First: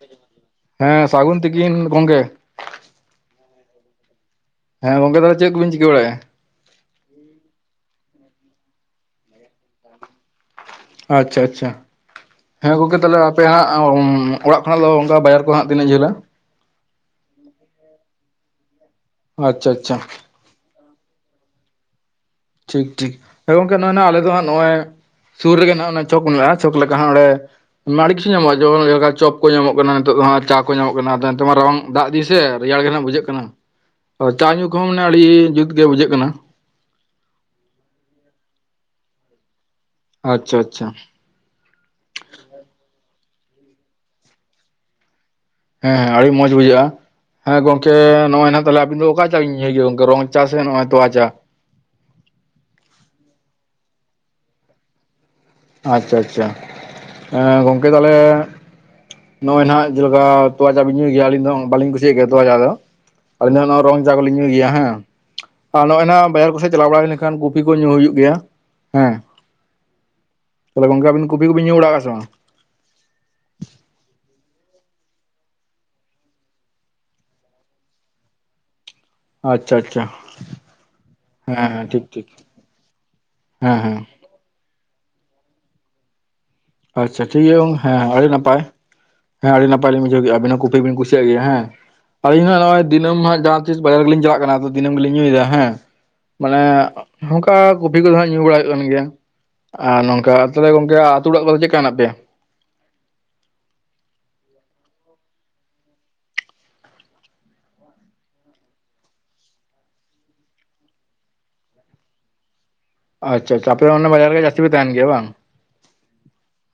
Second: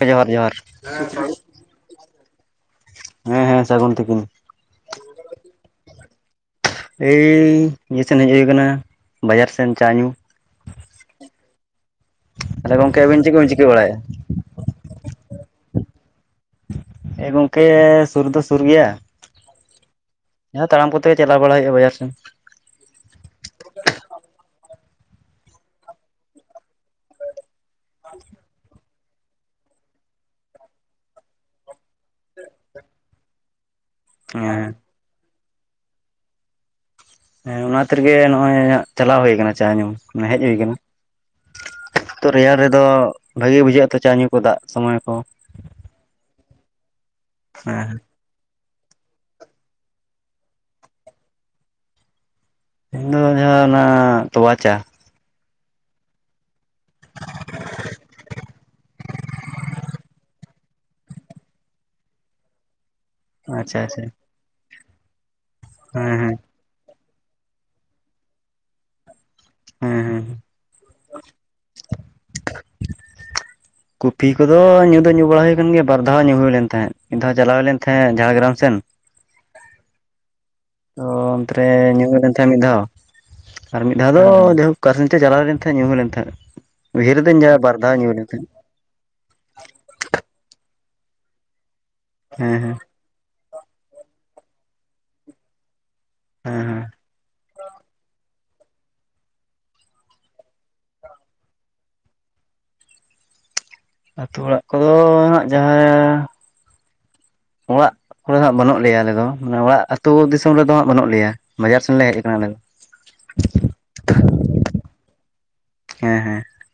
ᱡᱚᱦᱟᱨ ᱡᱚᱦᱟᱨ ᱦᱮᱸ ᱥᱟᱹᱜᱩᱱ ᱛᱤᱠᱤᱱ ᱜᱚᱝᱜᱮ ᱦᱮᱸ ᱦᱮᱸ ᱥᱟᱹᱜᱩᱱ ᱛᱤᱠᱤᱱ ᱦᱮᱸ ᱜᱚᱝᱠᱮ ᱛᱟᱦᱚᱞᱮ ᱪᱮᱜ ᱠᱚᱵᱤᱱ ᱪᱤᱠᱟᱹ ᱵᱟᱲᱟᱭᱟ? ᱮᱭ ᱱᱤᱭᱟᱹ ᱥᱮᱱ ᱦᱮᱡ ᱦᱩᱭ ᱠᱟᱱᱟ ᱵᱟᱡᱟᱨ ᱥᱮᱱ ᱪᱟ ᱧᱩ᱾ ᱟᱪᱪᱷᱟ ᱟᱪᱪᱷᱟ ᱛᱟᱦᱚᱞᱮ ᱦᱮᱸ ᱜᱚᱝᱠᱮ ᱛᱟᱦᱞᱮ ᱟᱵᱤᱱ ᱪᱮᱫ ᱟᱯᱮ ᱠᱚᱵᱤᱱ ᱪᱤᱠᱟᱹ ᱦᱟᱸᱜ ᱵᱟᱲᱟᱭᱮᱫᱼᱟ? ᱚᱲᱟᱜ ᱠᱷᱚᱱᱟᱜ ᱫᱚ ᱚᱝᱠᱟ ᱵᱟᱡᱟᱨ ᱠᱚ ᱦᱟᱸᱜ ᱛᱤᱱᱟᱹᱜ ᱡᱷᱟᱹᱞᱟ? ᱮᱸ ᱜᱚᱝᱠᱮ ᱥᱩᱨ ᱫᱚ ᱥᱩᱨ ᱜᱮᱭᱟ, ᱟᱪᱪᱷᱟ ᱟᱪᱪᱷᱟ ᱦᱮ ᱛᱟᱲᱟᱢ ᱠᱚᱛᱮ ᱜᱮ ᱪᱟᱞᱥᱣ ᱵᱟᱲᱟ ᱦᱩᱭᱩᱜ-ᱟ ᱵᱟᱡᱟᱨ ᱥᱮᱱ᱾ ᱴᱷᱤᱠ ᱴᱷᱤᱠ ᱦᱳᱭ ᱜᱚᱝᱠᱮ ᱱᱚᱜᱚᱱᱟ ᱟᱞᱮ ᱫᱚ ᱦᱟᱸᱜ ᱱᱚᱜ-ᱚᱭ ᱥᱩᱨ ᱨᱮᱜᱮ ᱱᱦᱟᱜ ᱚᱱᱟ ᱪᱚᱠ ᱢᱮᱱᱟᱜ-ᱟ ᱪᱚᱠ ᱞᱮᱠᱟ ᱦᱟᱸᱜ ᱚᱸᱰᱮ ᱟᱹᱰᱤ ᱠᱤᱪᱷᱩ ᱧᱟᱢᱚᱜ-ᱟ ᱡᱚᱢ ᱪᱚᱯ ᱠᱚ ᱧᱟᱢᱚᱜ ᱠᱟᱱᱟ ᱱᱤᱛᱳᱜ ᱫᱚ ᱦᱟᱸᱜ ᱪᱟ ᱠᱚ ᱧᱟᱢᱚᱜ ᱠᱟᱱᱟ ᱟᱫᱚ ᱱᱤᱛᱚᱜ ᱢᱟ ᱨᱟᱵᱟᱝ ᱫᱟᱜ ᱫᱤ ᱥᱮ ᱨᱮᱭᱟᱲ ᱜᱮ ᱱᱦᱟᱜ ᱵᱩᱡᱷᱟᱹᱜ ᱠᱟᱱᱟ, ᱪᱟ ᱧᱩ ᱦᱮᱸ ᱠᱚᱦᱚᱸ ᱢᱟᱱᱮ ᱟᱹᱲᱤ ᱡᱩᱛ ᱜᱮ ᱵᱩᱡᱷᱟᱹᱜ ᱠᱟᱱᱟ᱾ ᱦᱮᱸ ᱚᱱᱟ ᱛᱤᱨᱜᱮ ᱱᱚᱜ-ᱚᱭ ᱪᱟᱞᱟᱣ ᱦᱩᱭ ᱠᱟᱱᱟ ᱪᱟ ᱧᱩ ᱱᱮ ᱦᱮᱡ ᱦᱩᱭ ᱟᱪᱪᱷᱟ ᱠᱟᱱᱟ᱾ ᱟᱪᱪᱷᱟ ᱛᱚ ᱨᱮᱭᱟᱲ ᱨᱮᱫᱚ ᱵᱷᱟᱜᱤ ᱵᱩᱡᱷᱟᱹᱜ ᱟ ᱛᱚ ᱪᱟ ᱧᱩ ᱠᱚ ᱫᱟᱜ ᱥᱚᱢᱚᱭ ᱠᱚ᱾ ᱦᱮᱸ ᱦᱮᱸ ᱟᱲᱤ ᱢᱚᱸᱡᱽ ᱵᱩᱡᱷᱟᱹᱜ-ᱟ ᱦᱮᱸ ᱜᱚᱝᱠᱮ ᱱᱚᱜ-ᱚᱭ ᱱᱟᱜ ᱛᱟᱦᱚᱞᱮ ᱟᱵᱤᱱ ᱚᱠᱟ ᱪᱟ ᱵᱤᱱ ᱧᱩᱭ ᱜᱮᱭᱟ ᱜᱚᱝᱠᱮ ᱨᱚᱝ ᱪᱟ ᱥᱮ ᱱᱚᱣᱟ ᱛᱚᱣᱟ ᱪᱟ? ᱤᱧ ᱫᱚ ᱡᱟᱦᱟᱸ ᱚᱱᱟ ᱛᱚᱣᱟ ᱪᱟ᱾ ᱟᱪᱪᱷᱟ ᱟᱪᱪᱷᱟ ᱮ ᱜᱚᱝᱠᱮ ᱛᱟᱦᱞᱮ ᱱᱚᱜ-ᱚᱭ ᱱᱦᱟᱜ ᱡᱮᱞᱮᱠᱟ ᱛᱚᱣᱟ ᱪᱟ ᱵᱤᱱ ᱧᱩᱭ ᱜᱮᱭᱟ ᱟᱹᱞᱤᱧ ᱫᱚ ᱵᱟᱹᱞᱤᱧ ᱠᱩᱥᱤᱭᱟᱜ ᱜᱮᱭᱟ ᱛᱚᱣᱟ ᱪᱟ ᱫᱚ᱾ ᱟᱞᱤᱧ ᱫᱚ ᱟᱪᱪᱷᱟ ᱱᱚᱣᱟ ᱟᱪᱪᱷᱟ ᱨᱚᱝ ᱦᱮᱸ ᱪᱟ ᱵᱟᱹᱞᱤᱧ ᱧᱩᱭ ᱜᱮᱭᱟ ᱦᱮᱸ, ᱟᱨ ᱱᱚᱜ-ᱚᱭ ᱦᱮᱸ ᱱᱟ ᱵᱟᱡᱟᱨ ᱠᱚᱥᱮᱡ ᱪᱟᱞᱟᱣ ᱵᱟᱲᱟ ᱦᱩᱭ ᱞᱮᱝ ᱠᱟᱱ ᱠᱩᱯᱷᱤ ᱠᱚ ᱧᱩ ᱦᱩᱭᱩᱜ ᱜᱮᱭᱟ ᱦᱮᱸ ᱦᱮᱸ ᱦᱮᱸ ᱦᱮᱸ ᱛᱚᱵᱮ ᱜᱚᱝᱠᱮ ᱟᱹᱵᱤᱱ ᱠᱩᱯᱤ ᱠᱩᱵᱤᱱ ᱧᱩ ᱵᱟᱲᱟᱣ ᱟ ᱥᱮ ᱵᱟᱝ? ᱠᱩᱯᱷᱤ ᱠᱚᱫᱚ ᱧᱩ ᱫᱚ ᱧᱩ ᱵᱟᱲᱟ ᱦᱩᱭ ᱠᱟᱱ ᱜᱮᱭᱟ ᱵᱟᱨ ᱫᱷᱟᱣ ᱧᱩ ᱦᱩᱭ ᱞᱮᱱ ᱛᱟᱦᱮᱸᱫ ᱢᱤᱫ ᱫᱷᱟᱣ ᱪᱟᱞᱟᱣ ᱦᱩᱭ ᱞᱮᱱ ᱛᱟᱦᱮᱸᱫ ᱡᱷᱟᱲᱜᱨᱟᱢ ᱥᱮᱱ ᱟᱪᱪᱷᱟ ᱟᱪᱪᱷᱟ ᱛᱚ ᱚᱱᱛᱮ ᱦᱮᱸ ᱨᱮ ᱦᱮᱸ ᱴᱷᱤᱠ ᱧᱩ ᱦᱩᱭ ᱴᱷᱤᱠ ᱞᱮᱱ ᱛᱟᱦᱮ ᱢᱤᱫ ᱫᱷᱟᱣ ᱦᱮᱸ ᱟᱨ ᱢᱤᱫ ᱦᱮᱸ ᱫᱷᱟᱣ ᱫᱚ ᱡᱟᱭᱦᱳᱠ ᱠᱟ ᱥᱮᱱ ᱪᱚ ᱪᱟᱞᱟᱣ ᱞᱮᱱ ᱛᱟᱦᱮᱸᱜ ᱧᱩ ᱦᱩᱭ ᱞᱮᱱ ᱛᱟᱦᱮᱸᱜ᱾ ᱟᱪᱪᱷᱟ ᱴᱷᱤᱠ ᱜᱮᱭᱟ ᱜᱚᱝ ᱦᱮᱸ ᱟᱹᱰᱤ ᱱᱟᱯᱟᱭ ᱦᱮᱸ ᱟᱹᱰᱤ ᱱᱟᱯᱟᱭ ᱞᱤᱧ ᱵᱩᱡᱷᱟᱹᱣ ᱠᱮᱜ-ᱟ ᱟᱵᱤᱱ ᱦᱚᱸ ᱠᱩᱯᱤ ᱵᱤᱱ ᱠᱩᱥᱤᱭᱟᱜ ᱜᱮᱭᱟ ᱦᱮᱸ ᱟᱞᱤᱧ ᱦᱮᱸ ᱦᱚᱸ ᱦᱮᱸ ᱱᱚᱜᱼᱚᱭ ᱫᱤᱟᱹᱢ ᱦᱟᱸᱜᱟᱸ ᱡᱟᱦᱟ ᱛᱤᱥ ᱵᱟᱡᱟᱨ ᱜᱮᱞᱤᱧ ᱪᱟᱞᱟᱜ ᱠᱟᱱᱟ ᱟᱫᱚ ᱫᱤᱱᱟᱹᱢ ᱜᱮᱞᱤᱧ ᱧᱩᱭᱮᱫᱟ ᱦᱮᱸ ᱦᱮᱸ ᱢᱟᱱᱮ ᱦᱮᱸ ᱦᱚᱝᱠᱟ ᱠᱩᱯᱤ ᱠᱚᱫᱚ ᱦᱟ ᱧᱩ ᱵᱟᱲᱟ ᱦᱩᱭᱩᱜ ᱠᱟᱱ ᱜᱮᱭᱟ, ᱟᱨ ᱱᱚᱝᱠᱟ ᱛᱟᱦᱞᱮ ᱜᱚᱝᱠᱮ ᱟᱹᱛᱩ ᱚᱲᱟᱜ ᱠᱚᱨᱮ ᱪᱮᱫᱠᱟ ᱦᱮᱱᱟᱜ ᱯᱮᱭᱟ? ᱟᱹᱛᱩ ᱚᱲᱟᱜ ᱠᱚᱫᱚ ᱦᱟᱸᱜ ᱡᱟᱦᱟᱸ ᱚᱲᱟᱜ ᱠᱚᱨᱮ ᱫᱚ ᱦᱟᱸᱜ ᱵᱟᱹᱱᱩᱜ ᱞᱮᱭᱟ ᱟᱞᱮ ᱫᱚ ᱢᱚᱲᱟᱜ ᱟᱹᱛᱩ ᱫᱤᱥᱚᱢ ᱨᱮᱫᱚ ᱦᱟᱸᱜ ᱵᱟᱹᱱᱩᱜ ᱞᱮᱭᱟ ᱵᱟᱡᱟᱨ ᱥᱮᱱᱞᱮ ᱦᱮᱡ ᱟᱠᱟᱱᱟ ᱟᱞᱮ ᱫᱚ᱾ ᱟᱪᱪᱷᱟ ᱟᱪᱪᱷᱟ ᱟᱯᱮ ᱫᱚ ᱚᱱᱟ ᱵᱟᱡᱟᱨ ᱜᱮ ᱡᱟᱹᱥᱛᱤ ᱯᱮ ᱛᱟᱦᱮᱱ ᱜᱮᱭᱟ ᱵᱟᱝ?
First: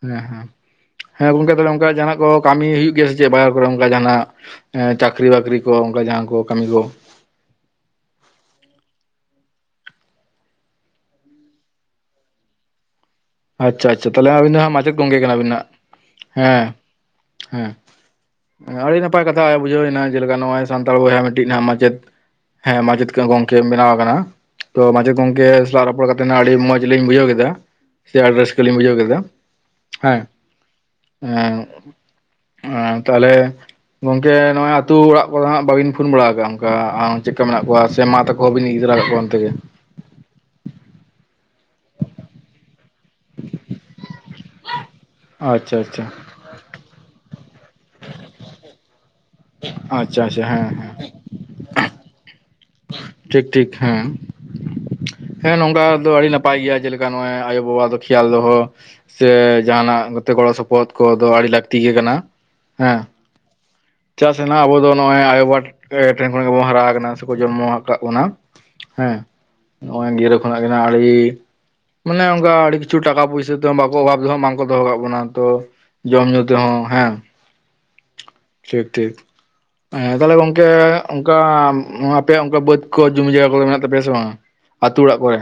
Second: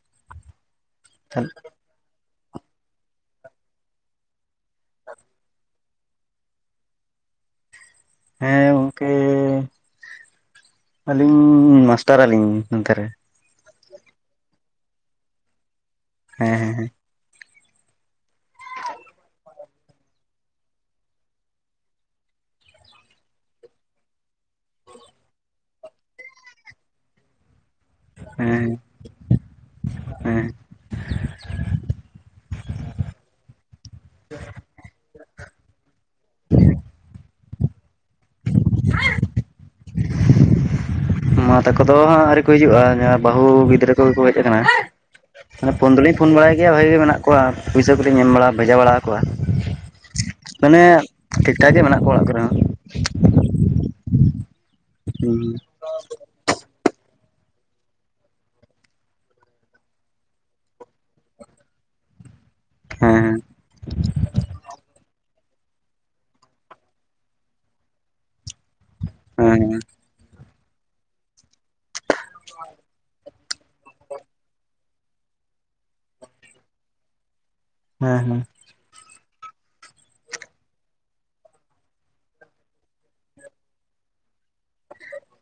ᱦᱮᱸ ᱦᱮᱸ ᱦᱮᱸ ᱜᱚᱝᱠᱮ ᱛᱟᱦᱚᱞᱚᱝ ᱚᱱᱠᱟ ᱡᱟᱦᱟᱱᱟᱜ ᱠᱚ ᱠᱟᱹᱢᱤ ᱦᱩᱭᱩᱜ ᱜᱮᱭᱟ ᱥᱮ ᱪᱮᱫ ᱵᱟᱡᱟᱨ ᱠᱚᱨᱮ ᱚᱱᱠᱟ ᱡᱟᱦᱟᱱᱟᱜ? ᱮᱸ ᱪᱟᱠᱨᱤ ᱵᱟᱠᱨᱤ ᱠᱚ ᱚᱱᱠᱟ ᱡᱟᱦᱟᱸ ᱠᱚ ᱠᱟᱹᱢᱤ ᱠᱚ ᱦᱮᱸ ᱜᱚᱝᱠᱮ ᱟᱹᱞᱤᱧ ᱢᱟᱥᱴᱟᱨᱟᱞᱤᱧ ᱱᱚᱛᱮ ᱨᱮ ᱟᱪᱪᱷᱟ ᱟᱪᱪᱷᱟ ᱛᱟᱦᱚᱞᱮ ᱟᱹᱵᱤᱱ ᱫᱚ ᱢᱟᱪᱮᱫ ᱜᱚᱝᱠᱮ ᱠᱟᱱᱟᱵᱤᱱ ᱦᱮᱸ ᱦᱮᱸ ᱦᱮ ᱟᱹᱰᱤ ᱱᱟᱯᱟᱭ ᱠᱟᱛᱷᱟ ᱵᱩᱡᱷᱟᱹᱣᱱᱟ ᱡᱮᱞᱮᱠᱟ ᱱᱚᱜᱼᱚᱭ ᱥᱟᱱᱛᱟᱲ ᱵᱚᱭᱦᱟ ᱢᱤᱫᱴᱤᱡ ᱱᱟ ᱢᱟᱪᱮᱫ ᱦᱮᱸ ᱢᱟᱡᱮᱛᱠᱟ ᱜᱚᱝᱠᱮ ᱵᱮᱱᱟᱣ ᱟᱠᱟᱱᱟ ᱛᱚ ᱢᱟᱪᱮᱫ ᱜᱚᱝᱠᱮ ᱥᱟᱞᱟᱜ ᱨᱚᱯᱚᱲ ᱠᱟᱛᱮᱫ ᱱᱟᱜ ᱟᱰᱤ ᱢᱚᱸᱡᱽ ᱞᱤᱧ ᱵᱩᱡᱷᱟᱹᱣ ᱠᱮᱫᱟ᱾ ᱥᱮ ᱟᱰᱤ ᱨᱟᱹᱥᱠᱟᱹ ᱦᱮᱸ ᱞᱤᱧ ᱵᱩᱡᱷᱟᱹᱣ ᱠᱮᱫᱟ ᱦᱮᱸ ᱮᱸ ᱟᱨ ᱛᱟᱦᱟᱞᱮ ᱜᱚᱝᱠᱮ ᱱᱚᱜᱚᱭ ᱟᱛᱩ ᱚᱲᱟᱜ ᱠᱚᱨᱮᱱᱟᱜ ᱵᱟᱵᱤᱱ ᱯᱷᱳᱱ ᱵᱟᱲᱟ ᱟᱠᱟᱫ ᱚᱱᱠᱟ ᱟ ᱪᱮᱫᱠᱟ ᱢᱮᱱᱟᱜ ᱠᱚᱣᱟ? ᱥᱮ ᱢᱟ ᱛᱟᱠ ᱠᱚᱦᱚᱸ ᱵᱤᱱ ᱤᱫᱤ ᱫᱟᱨᱟ ᱠᱟᱜ ᱠᱚᱣᱟ ᱚᱱᱛᱮᱜᱮ? ᱢᱟ ᱛᱟᱠᱚ ᱫᱚ ᱦᱟᱸᱜ ᱟᱹᱣᱨᱤ ᱠᱚ ᱦᱤᱡᱩᱜᱼᱟ ᱡᱟᱦᱟᱸ ᱵᱟᱦᱩ ᱜᱤᱫᱽᱨᱟᱹ ᱠᱩ ᱜᱮ ᱠᱚ ᱦᱮᱡ ᱟᱠᱟᱱᱟ ᱢᱟᱱᱮ ᱟᱪᱪᱷᱟ ᱯᱷᱳᱱ ᱟᱪᱪᱷᱟ ᱫᱚᱞᱤᱧ ᱯᱷᱳᱱ ᱵᱟᱲᱟᱭ ᱜᱮᱭᱟ ᱵᱷᱟᱜᱮ ᱢᱮᱱᱟᱜ ᱠᱚᱣᱟ ᱯᱩᱭᱥᱟᱹ ᱠᱚᱞᱤᱧ ᱮᱢ ᱵᱟᱲᱟ ᱵᱷᱮᱡᱟ ᱵᱟᱲᱟ ᱣᱟᱠᱚᱣᱟ᱾ ᱟᱪᱪᱷᱟ ᱟᱪᱪᱷᱟ ᱦᱮᱸ ᱦᱮᱸ ᱴᱷᱤᱠ ᱴᱷᱟᱠ ᱜᱮ ᱢᱮᱱᱟᱜ ᱠᱚᱣᱟ ᱚᱲᱟᱜ ᱠᱚᱨᱮ ᱦᱚᱸ ᱴᱷᱤᱠ ᱴᱷᱤᱠ ᱦᱮᱸ ᱦᱮᱸ ᱱᱚᱝᱠᱟ ᱫᱚ ᱟᱰᱤ ᱱᱟᱯ ᱯᱟᱭ ᱜᱮᱭᱟ ᱡᱮᱞᱮᱠᱟ ᱱᱚᱜᱼᱚᱭ ᱟᱭᱳ ᱵᱟᱵᱟ ᱫᱚ ᱠᱷᱮᱭᱟᱞ ᱫᱚᱦᱚ ᱥᱮ ᱡᱟᱦᱟᱱᱟᱜ ᱜᱟᱛᱮ ᱠᱚᱲᱟ ᱥᱚᱯᱚᱦᱚᱫ ᱠᱚ ᱫᱚ ᱟᱰᱤ ᱞᱟᱠᱛᱤ ᱜᱮ ᱠᱟᱱᱟ ᱦᱮᱸ ᱪᱟ ᱥᱮᱱᱟᱜ ᱟᱵᱚ ᱫᱚ ᱱᱚᱜᱼᱚᱭ ᱟᱭᱳᱵᱟᱵᱟ ᱴᱷᱮᱱ ᱠᱷᱚᱱ ᱜᱮᱵᱚᱱ ᱦᱟᱨᱟ ᱟᱠᱟᱱᱟ ᱥᱮᱠᱚ ᱡᱚᱱᱢᱚ ᱟᱠᱟᱫ ᱵᱚᱱᱟ ᱦᱮᱸ ᱱᱚᱜᱼᱚᱭ ᱜᱤᱨᱟᱹ ᱠᱷᱚᱱᱟᱜ ᱜᱮᱱᱟᱜ ᱟᱰᱤ ᱢᱟᱱᱮ ᱚᱱᱠᱟ ᱟᱰᱤ ᱠᱤᱪᱷᱩ ᱴᱟᱠᱟ ᱯᱩᱭᱥᱟ ᱛᱮ ᱵᱟᱠᱚ ᱚᱵᱷᱟᱵ ᱫᱚᱦᱚ ᱵᱟᱝᱠᱚ ᱫᱚᱦᱚ ᱠᱟᱜ ᱵᱚᱱᱟ ᱛᱚ ᱡᱚᱢ ᱧᱩ ᱛᱮᱦᱚᱸ ᱦᱮᱸ ᱦᱮᱸ ᱦᱮᱸ ᱴᱷᱤᱠ ᱴᱷᱤᱠ ᱮ ᱛᱟᱦᱚᱞᱮ ᱜᱚᱝᱠᱮ ᱚᱱᱠᱟ ᱟᱯᱮᱭᱟᱜ ᱚᱱᱠᱟ ᱵᱟᱹᱫ ᱠᱚ ᱡᱚᱢᱤ ᱡᱟᱭᱜᱟ ᱠᱚᱫᱚ ᱢᱮᱱᱟᱜ ᱛᱟᱯᱮᱭᱟ ᱥᱮ ᱵᱟᱝᱟ? ᱟᱛᱩ ᱚᱲᱟᱜ ᱠᱚᱨᱮ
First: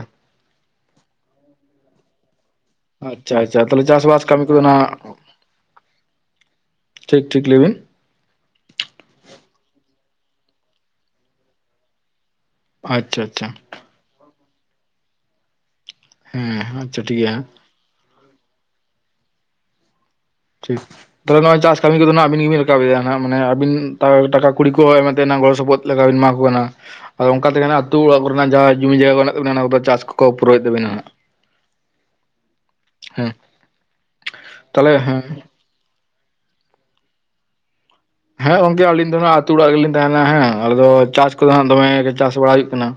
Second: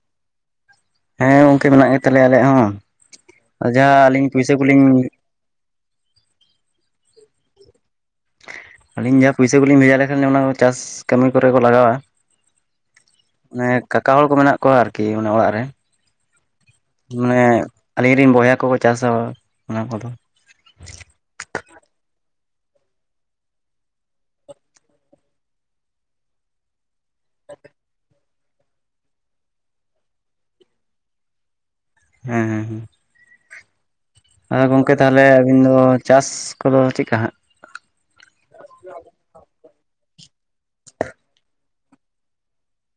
ᱦᱮᱸ ᱜᱚᱝᱠᱮ ᱢᱮᱱᱟᱜ ᱜᱮᱛᱟᱞᱮᱭᱟ ᱟᱞᱮᱭᱟᱜ ᱦᱚᱸ ᱟᱪᱪᱷᱟ ᱟᱪᱪᱷᱟ ᱛᱟᱦᱞᱮ ᱡᱟᱦᱟᱸ ᱪᱟᱥ ᱵᱟᱟᱥ ᱟᱹᱞᱤᱧ ᱠᱟᱢᱤ ᱯᱩᱭᱥᱟᱹ ᱠᱚᱫᱚ ᱱᱟᱜ ᱠᱚᱞᱤᱧ ᱴᱷᱤᱠ ᱴᱷᱤᱠ ᱞᱟᱹᱭᱵᱤᱱ ᱟᱹᱞᱤᱧ ᱡᱟᱦᱟᱸ ᱯᱩᱭᱥᱟᱹ ᱠᱚᱞᱤᱧ ᱵᱷᱮᱡᱟ ᱞᱮᱠᱷᱟᱱ ᱚᱱᱟ ᱠᱚ ᱪᱟᱥ ᱠᱟᱢᱤ ᱠᱚᱨᱮ ᱠᱚ ᱞᱟᱜᱟᱣᱟ ᱟᱪᱪᱷᱟ ᱟᱪᱪᱷᱟ ᱮᱜ ᱠᱟᱠᱟ ᱦᱚᱲ ᱠᱚ ᱢᱮᱱᱟᱜ ᱠᱚᱣᱟ ᱟᱨᱠᱤ ᱚᱱᱮ ᱚᱲᱟᱜ ᱨᱮ ᱦᱮᱸ ᱟᱪᱪᱷᱟ ᱴᱷᱤᱠ ᱜᱮᱭᱟ ᱢᱟᱱᱮ ᱟᱞᱤᱧ ᱨᱮᱱ ᱵᱚᱭᱦᱟ ᱠᱚᱠᱚ ᱪᱟᱥᱟ ᱚᱱᱟ ᱠᱚᱫᱚ ᱴᱷᱤᱠ ᱛᱚᱵᱮ ᱱᱚᱜᱚᱭ ᱪᱟᱥ ᱠᱟᱹᱢᱤ ᱠᱚᱫᱚᱱᱟᱜ ᱟᱵᱤᱱ ᱜᱮᱵᱤᱱ ᱨᱟᱠᱟ ᱮᱜ-ᱟ ᱱᱟᱜ ᱢᱟᱱᱮ ᱟᱵᱤᱱ ᱴᱟᱠᱟ ᱠᱩᱲᱤ ᱠᱚ ᱮᱢᱟᱛᱮᱱᱟ ᱜᱚᱲᱚ ᱥᱚᱯᱚᱦᱚᱫ ᱞᱟᱜᱟᱣ ᱵᱤᱱ ᱮᱢᱟ ᱠᱚ ᱠᱟᱱᱟ ᱟᱫᱚ ᱚᱱᱠᱟ ᱛᱮᱜᱮ ᱱᱟᱜ ᱟᱛᱩ ᱚᱲᱟᱜ ᱠᱚᱨᱮᱱᱟᱜ ᱡᱟᱦᱟᱸ ᱡᱚᱢᱤ ᱡᱟᱭᱜᱟ ᱠᱚ ᱢᱮᱱᱟᱜ ᱛᱟᱵᱤᱱᱟ ᱚᱱᱟ ᱠᱚᱫᱚ ᱪᱟᱥ ᱠᱚᱠᱚ ᱯᱩᱨᱟᱹᱣᱮᱫ ᱛᱟᱵᱤᱱᱟ ᱱᱟᱜ [inaudible] ᱦᱮᱸ ᱦᱮᱸ ᱦᱩᱸ ᱦᱮᱸ ᱮ ᱜᱚᱝᱠᱮ ᱛᱟᱦᱚᱞᱮ ᱟᱵᱤᱱ ᱫᱚ ᱪᱟᱥ ᱠᱚᱫᱚ ᱪᱮᱫᱠᱟ ᱦᱟᱸᱜ ᱦᱮᱸ ᱜᱚᱝᱠᱮ ᱟᱞᱤᱧ ᱫᱚ ᱱᱟᱜ ᱟᱛᱳ ᱚᱲᱟᱜ ᱨᱮᱜᱮᱞᱤᱧ ᱛᱟᱦᱮᱱᱟ ᱦᱮᱸ ᱟᱞᱮ ᱫᱚ ᱪᱟᱥ ᱠᱚᱫᱚ ᱦᱟᱜ ᱫᱚᱢᱮ ᱜᱮ ᱪᱟᱥ ᱵᱟᱲᱟ ᱦᱩᱭᱩᱜ ᱠᱟᱱᱟ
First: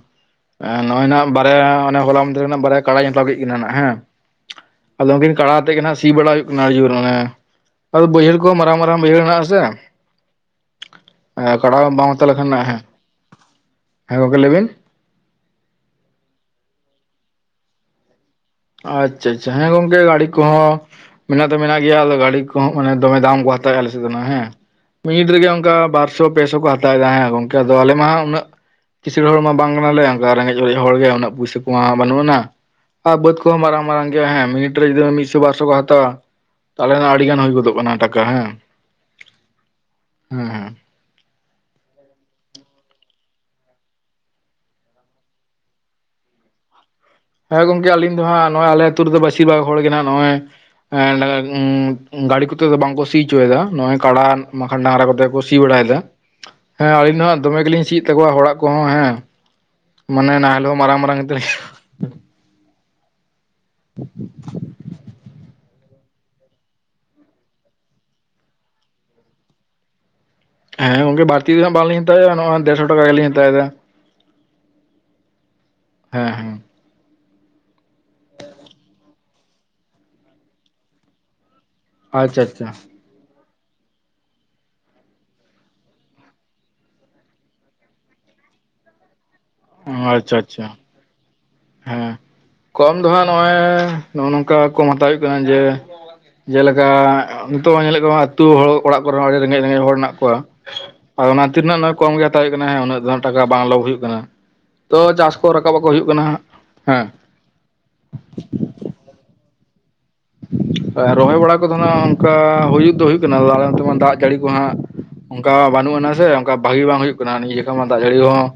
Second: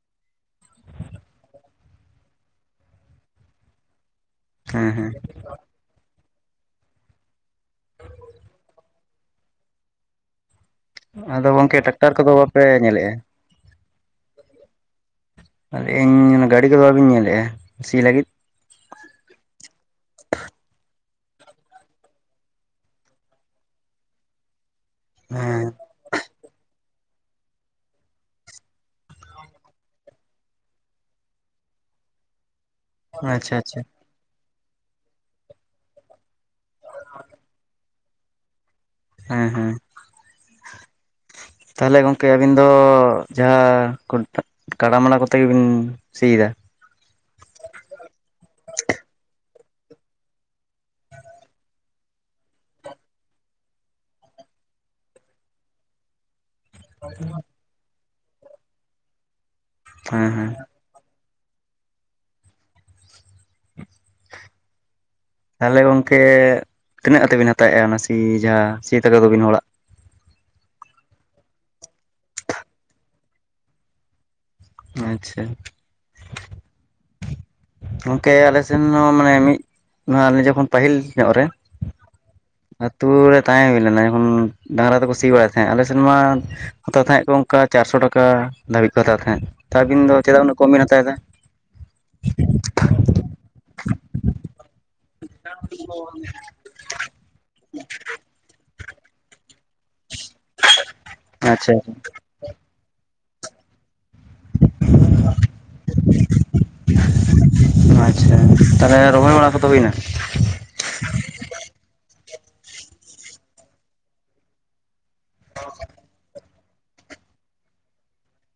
ᱱᱚᱜᱼᱚᱭ ᱱᱟᱜ ᱵᱟᱨᱭᱟ ᱚᱱᱮ ᱦᱚᱞᱟ ᱢᱟᱫᱷᱮᱨ ᱨᱮᱱᱟᱜ ᱵᱟᱨᱭᱟ ᱠᱟᱲᱟᱧ ᱦᱟᱛᱟᱣ ᱠᱮᱫ ᱠᱤᱱᱟ ᱱᱟᱦ ᱦᱮᱸ ᱦᱮᱸ ᱦᱮᱸ ᱟᱫᱚ ᱩᱱᱠᱤᱱ ᱠᱟᱲᱟ ᱟᱛᱮᱫ ᱜᱮ ᱱᱟᱜ ᱥᱤ ᱵᱟᱲᱟ ᱦᱩᱭᱩᱜ ᱠᱟᱱᱟ ᱟᱰᱤ ᱡᱳᱨ ᱚᱱᱮ ᱟᱫᱚ ᱵᱟᱹᱭᱦᱟᱹᱲ ᱠᱚ ᱢᱟᱨᱟᱝ ᱢᱟᱨᱟᱝ ᱵᱟᱹᱭᱦᱟᱹᱲ ᱦᱮᱱᱟᱜ ᱟ ᱥᱮ᱾ ᱟᱫᱚ ᱠᱟᱲᱟ ᱜᱚᱝᱠᱮ ᱵᱟᱢ ᱴᱨᱟᱠᱴᱟᱨ ᱦᱟᱛᱟᱣ ᱠᱚᱫᱚ ᱞᱮᱠᱷᱟᱱ ᱵᱟᱯᱮ ᱦᱮ ᱧᱮᱞᱮᱜᱼᱟ ᱦᱮᱸ ᱜᱚᱝᱠᱮ ᱞᱟᱹᱭ ᱵᱤᱱ᱾ ᱟ ᱞᱤᱧ ᱜᱟᱰᱤ ᱠᱚᱫᱚ ᱵᱟᱵᱤᱱ ᱧᱮᱞᱮᱫᱼᱟ, ᱥᱤ ᱞᱟᱜᱤᱫ? ᱟᱪᱪᱷᱟ ᱟᱪᱪᱷᱟ ᱦᱮᱸ ᱜᱚᱝᱠᱮ ᱜᱟᱲᱤ ᱠᱚᱦᱚᱸ ᱢᱮᱱᱟᱜ ᱫᱚ ᱢᱮᱱᱟᱜ ᱜᱮᱭᱟ ᱟᱫᱚ ᱜᱟᱲᱤ ᱠᱚᱦᱚᱸ ᱢᱟᱱᱮ ᱫᱚᱢᱮ ᱫᱟᱢ ᱠᱚ ᱦᱟᱛᱟᱣᱮᱜ-ᱟ ᱟᱞᱮ ᱥᱮᱫ ᱫᱚ ᱱᱟᱜ ᱦᱮᱸ ᱢᱤᱱᱤᱴ ᱨᱮᱜᱮ ᱦᱮᱸ ᱚᱱᱠᱟ ᱵᱟᱨ ᱥᱚ ᱯᱮᱥᱚ ᱠᱚ ᱦᱟᱛᱟᱣ ᱮᱫᱟ ᱦᱮᱸ ᱜᱚᱝᱠᱮ ᱟᱫᱚ ᱟᱞᱮ ᱢᱟ ᱦᱜ ᱩᱱᱟᱹᱜ ᱠᱤᱪᱥᱟᱹᱲ ᱦᱚᱲ ᱢᱟ ᱵᱟᱝ ᱠᱟᱱᱟᱞᱮ ᱚᱱᱠᱟ ᱨᱮᱸᱜᱮᱡ ᱚᱨᱮᱡ ᱦᱚᱲᱜᱮ ᱩᱱᱟᱹᱜ ᱯᱩᱭᱥᱟᱹ ᱠᱚᱢᱟ ᱵᱟᱱᱩᱜ ᱟᱱᱟ᱾ ᱟᱨ ᱵᱟᱹᱫᱽ ᱟᱪᱪᱷᱟ ᱟᱪᱪᱷᱟ ᱵᱟᱝ ᱜᱮ ᱦᱮᱸ ᱢᱤᱱᱤᱴ ᱨᱮ ᱡᱩᱫᱤ ᱢᱤᱫᱥᱚ ᱵᱟᱨᱥᱚ ᱠᱚ ᱦᱟᱛᱟᱣᱟ᱾ ᱛᱟᱞᱚᱞᱮ ᱱᱟᱜ ᱟᱰᱤ ᱜᱟᱱ ᱦᱩᱭ ᱜᱚᱫᱚᱜ ᱠᱟᱱᱟ ᱴᱟᱠᱟ ᱦᱮᱸ᱾ ᱦᱮᱸ ᱦᱮᱸ ᱦᱮᱸ ᱦᱮᱸ ᱛᱟᱦᱚᱞᱮ ᱜᱚᱝᱠᱮ ᱟᱵᱤᱱ ᱫᱚ ᱡᱟᱦᱟᱸ ᱠᱚᱱ ᱠᱟᱲᱟ ᱢᱟᱲᱟ ᱠᱚᱛᱮ ᱜᱮᱵᱤᱱ ᱥᱤᱭᱫᱟ᱾ ᱦᱮᱸ ᱜᱚᱝᱠᱮ ᱟᱹᱞᱤᱧ ᱫᱚ ᱦᱟᱸᱜ ᱱᱚᱜᱼᱚᱭ ᱟᱞᱮ ᱟᱹᱛᱩ ᱨᱮᱫᱚ ᱵᱟᱥᱤᱨ ᱵᱷᱟᱜ ᱦᱚᱲ ᱜᱮ ᱱᱟᱸᱜ ᱱᱚᱜᱼᱚᱭ ᱮᱸᱰ ᱜᱟᱲᱤ ᱠᱚᱛᱮ ᱫᱚ ᱵᱟᱝᱠᱚ ᱥᱤ ᱪᱚᱭᱮᱫᱟ ᱱᱚᱜ ᱚᱭ ᱠᱟᱲᱟ ᱰᱟᱝᱨᱟ ᱠᱟᱛᱮ ᱠᱚ ᱥᱤ ᱵᱟᱲᱟᱭᱮᱫᱟ᱾ ᱦᱮᱸ ᱟᱞᱤᱧ ᱫᱚ ᱦᱟᱸᱜ ᱫᱚᱢᱮ ᱜᱤᱞᱤᱧ ᱥᱤᱭᱮᱫ ᱛᱟᱠᱚᱣᱟ᱾ ᱦᱚᱲᱟᱜ ᱠᱚᱦᱚᱸ ᱦᱮᱸ ᱦᱮᱸ ᱢᱟᱱᱮ ᱦᱮᱸ ᱱᱟᱦᱮᱞ ᱦᱚᱸ ᱢᱟᱨᱟᱝ ᱢᱟᱨᱟᱝ ᱜᱮᱛ [inaudible] ᱛᱟᱦᱚᱞᱮ ᱜᱚᱝᱠᱮ ᱛᱤᱱᱟᱹᱜ ᱠᱟᱛᱮᱜ ᱵᱤᱱ ᱦᱟᱛᱟᱣᱮᱜᱼᱟ, ᱚᱱᱟ ᱥᱤ ᱡᱟᱦᱟᱸ ᱥᱤᱭᱮᱜ ᱛᱟᱠᱚ ᱫᱚᱵᱤᱱ ᱦᱚᱲᱟᱜ? ᱦᱮᱸ ᱜᱚᱝᱠᱮ ᱵᱟᱹᱲᱛᱤ ᱫᱚ ᱦᱟᱸᱜ ᱵᱟᱝᱞᱤᱧ ᱦᱟᱛᱟᱣᱮᱜᱼᱟ, ᱱᱚᱣᱟ ᱫᱮᱲᱥᱚ ᱴᱟᱠᱟ ᱜᱮᱞᱤᱧ ᱦᱟᱛᱟᱣᱮᱫᱟ᱾ ᱟᱪᱪᱷᱟ ᱦᱮᱸ ᱦᱮᱸ ᱜᱚᱝᱠᱮ ᱟᱞᱮ ᱥᱮᱱ ᱦᱚᱸ ᱢᱟᱱᱮ ᱢᱤᱜ ᱟᱞᱮ ᱡᱚᱠᱷᱚᱱ ᱯᱟᱹᱦᱤᱞ ᱧᱚᱜ ᱨᱮ ᱟᱪᱪᱷᱟ ᱟᱪᱪᱷᱟ ᱟᱹᱛᱩ ᱨᱮ ᱛᱟᱦᱮᱸ ᱦᱩᱭ ᱞᱮᱱᱟ᱾ ᱡᱚᱠᱷᱚᱱ ᱰᱟᱝᱨᱟ ᱛᱮᱠᱚ ᱥᱤ ᱵᱟᱲᱟᱭ ᱛᱟᱦᱮᱸᱜ ᱟ᱾ ᱟᱞᱮ ᱥᱮᱱ ᱢᱟ ᱦᱟᱛᱟᱣ ᱛᱟᱦᱮᱸᱜ ᱠᱚ ᱚᱝᱠᱟ ᱪᱟᱨᱥᱚ ᱴᱟᱠᱟ ᱫᱷᱟᱹᱵᱤᱡ ᱠᱚ ᱦᱟᱛᱟᱣ ᱛᱟᱦᱮᱸᱫ᱾ ᱛᱟ ᱟᱹᱵᱤᱱ ᱫᱚ ᱪᱮᱫᱟᱜ ᱩᱱᱟᱹᱜ ᱠᱚᱢ ᱵᱤᱱ ᱦᱟᱛᱟᱣᱮᱫᱟ? ᱦᱩᱸ ᱠᱚᱢ ᱫᱚ ᱦᱟᱸᱜ ᱱᱚᱜᱼᱚᱭ ᱱᱚᱜ ᱱᱚᱝᱠᱟ ᱠᱚ ᱦᱟᱛᱟᱣ ᱦᱩᱭᱩᱜ ᱠᱟᱱᱟ ᱡᱮ ᱡᱮᱞᱮᱠᱟ ᱱᱤᱛᱚᱜ ᱧᱮᱞᱮᱜ ᱠᱚᱭᱟ ᱟᱹᱛᱩ ᱦᱚᱲ ᱚᱲᱟᱜ ᱠᱚᱨᱮ ᱦᱚᱸ ᱟᱹᱰᱤ ᱨᱮᱸᱜᱮᱡ ᱨᱮᱸᱜᱮᱡ ᱦᱚᱲ ᱦᱮᱱᱟᱜ ᱠᱚᱣᱟ ᱟᱫᱚ ᱚᱱᱟ ᱟᱪᱪᱷᱟ ᱛᱤᱨᱱᱟᱹᱜ ᱱᱟᱜ ᱠᱚᱢ ᱜᱮ ᱛᱟᱣ ᱦᱩᱭᱩᱜ ᱠᱟᱱᱟ ᱦᱮᱸ ᱩᱱᱟᱹᱜ ᱫᱚ ᱴᱟᱠᱟ ᱵᱟᱝ ᱞᱚᱵ ᱦᱩᱭᱩᱜ ᱠᱟᱱᱟ ᱛᱚ ᱪᱟᱥ ᱠᱚ ᱨᱟᱠᱟᱵᱟᱠᱚ ᱦᱩᱭᱩᱜ ᱠᱟᱱᱟ ᱦᱮᱸ ᱟᱪᱪᱷᱟ ᱛᱟᱦᱞᱮ ᱨᱚᱦᱚᱭ ᱵᱟᱲᱟ ᱠᱚᱫᱚ ᱦᱩᱭ ᱱᱟ? ᱨᱚᱦᱚᱭ ᱵᱟᱲᱟ ᱠᱚᱫᱚ ᱱᱟᱸᱜ ᱚᱱᱠᱟ ᱦᱩᱭᱩᱜ ᱫᱚ ᱦᱩᱭᱩᱜ ᱠᱟᱱᱟ ᱟᱫᱚ ᱟᱞᱮ ᱚᱱᱛᱮ ᱢᱟ ᱫᱟᱜ ᱡᱟᱹᱲᱤ ᱠᱚ ᱦᱟᱸᱜ ᱚᱝᱠᱟ ᱵᱟᱹᱱᱩᱜ ᱟᱱᱟ ᱥᱮ ᱚᱝᱠᱟ ᱵᱷᱟᱜᱤ ᱵᱟᱝ ᱦᱩᱭᱩᱜ ᱠᱟᱱᱟ ᱱᱤᱭᱟᱹ ᱡᱚᱠᱷᱚᱡ ᱢᱟ ᱫᱟᱜ ᱡᱟᱹᱲᱤ ᱦᱚᱸ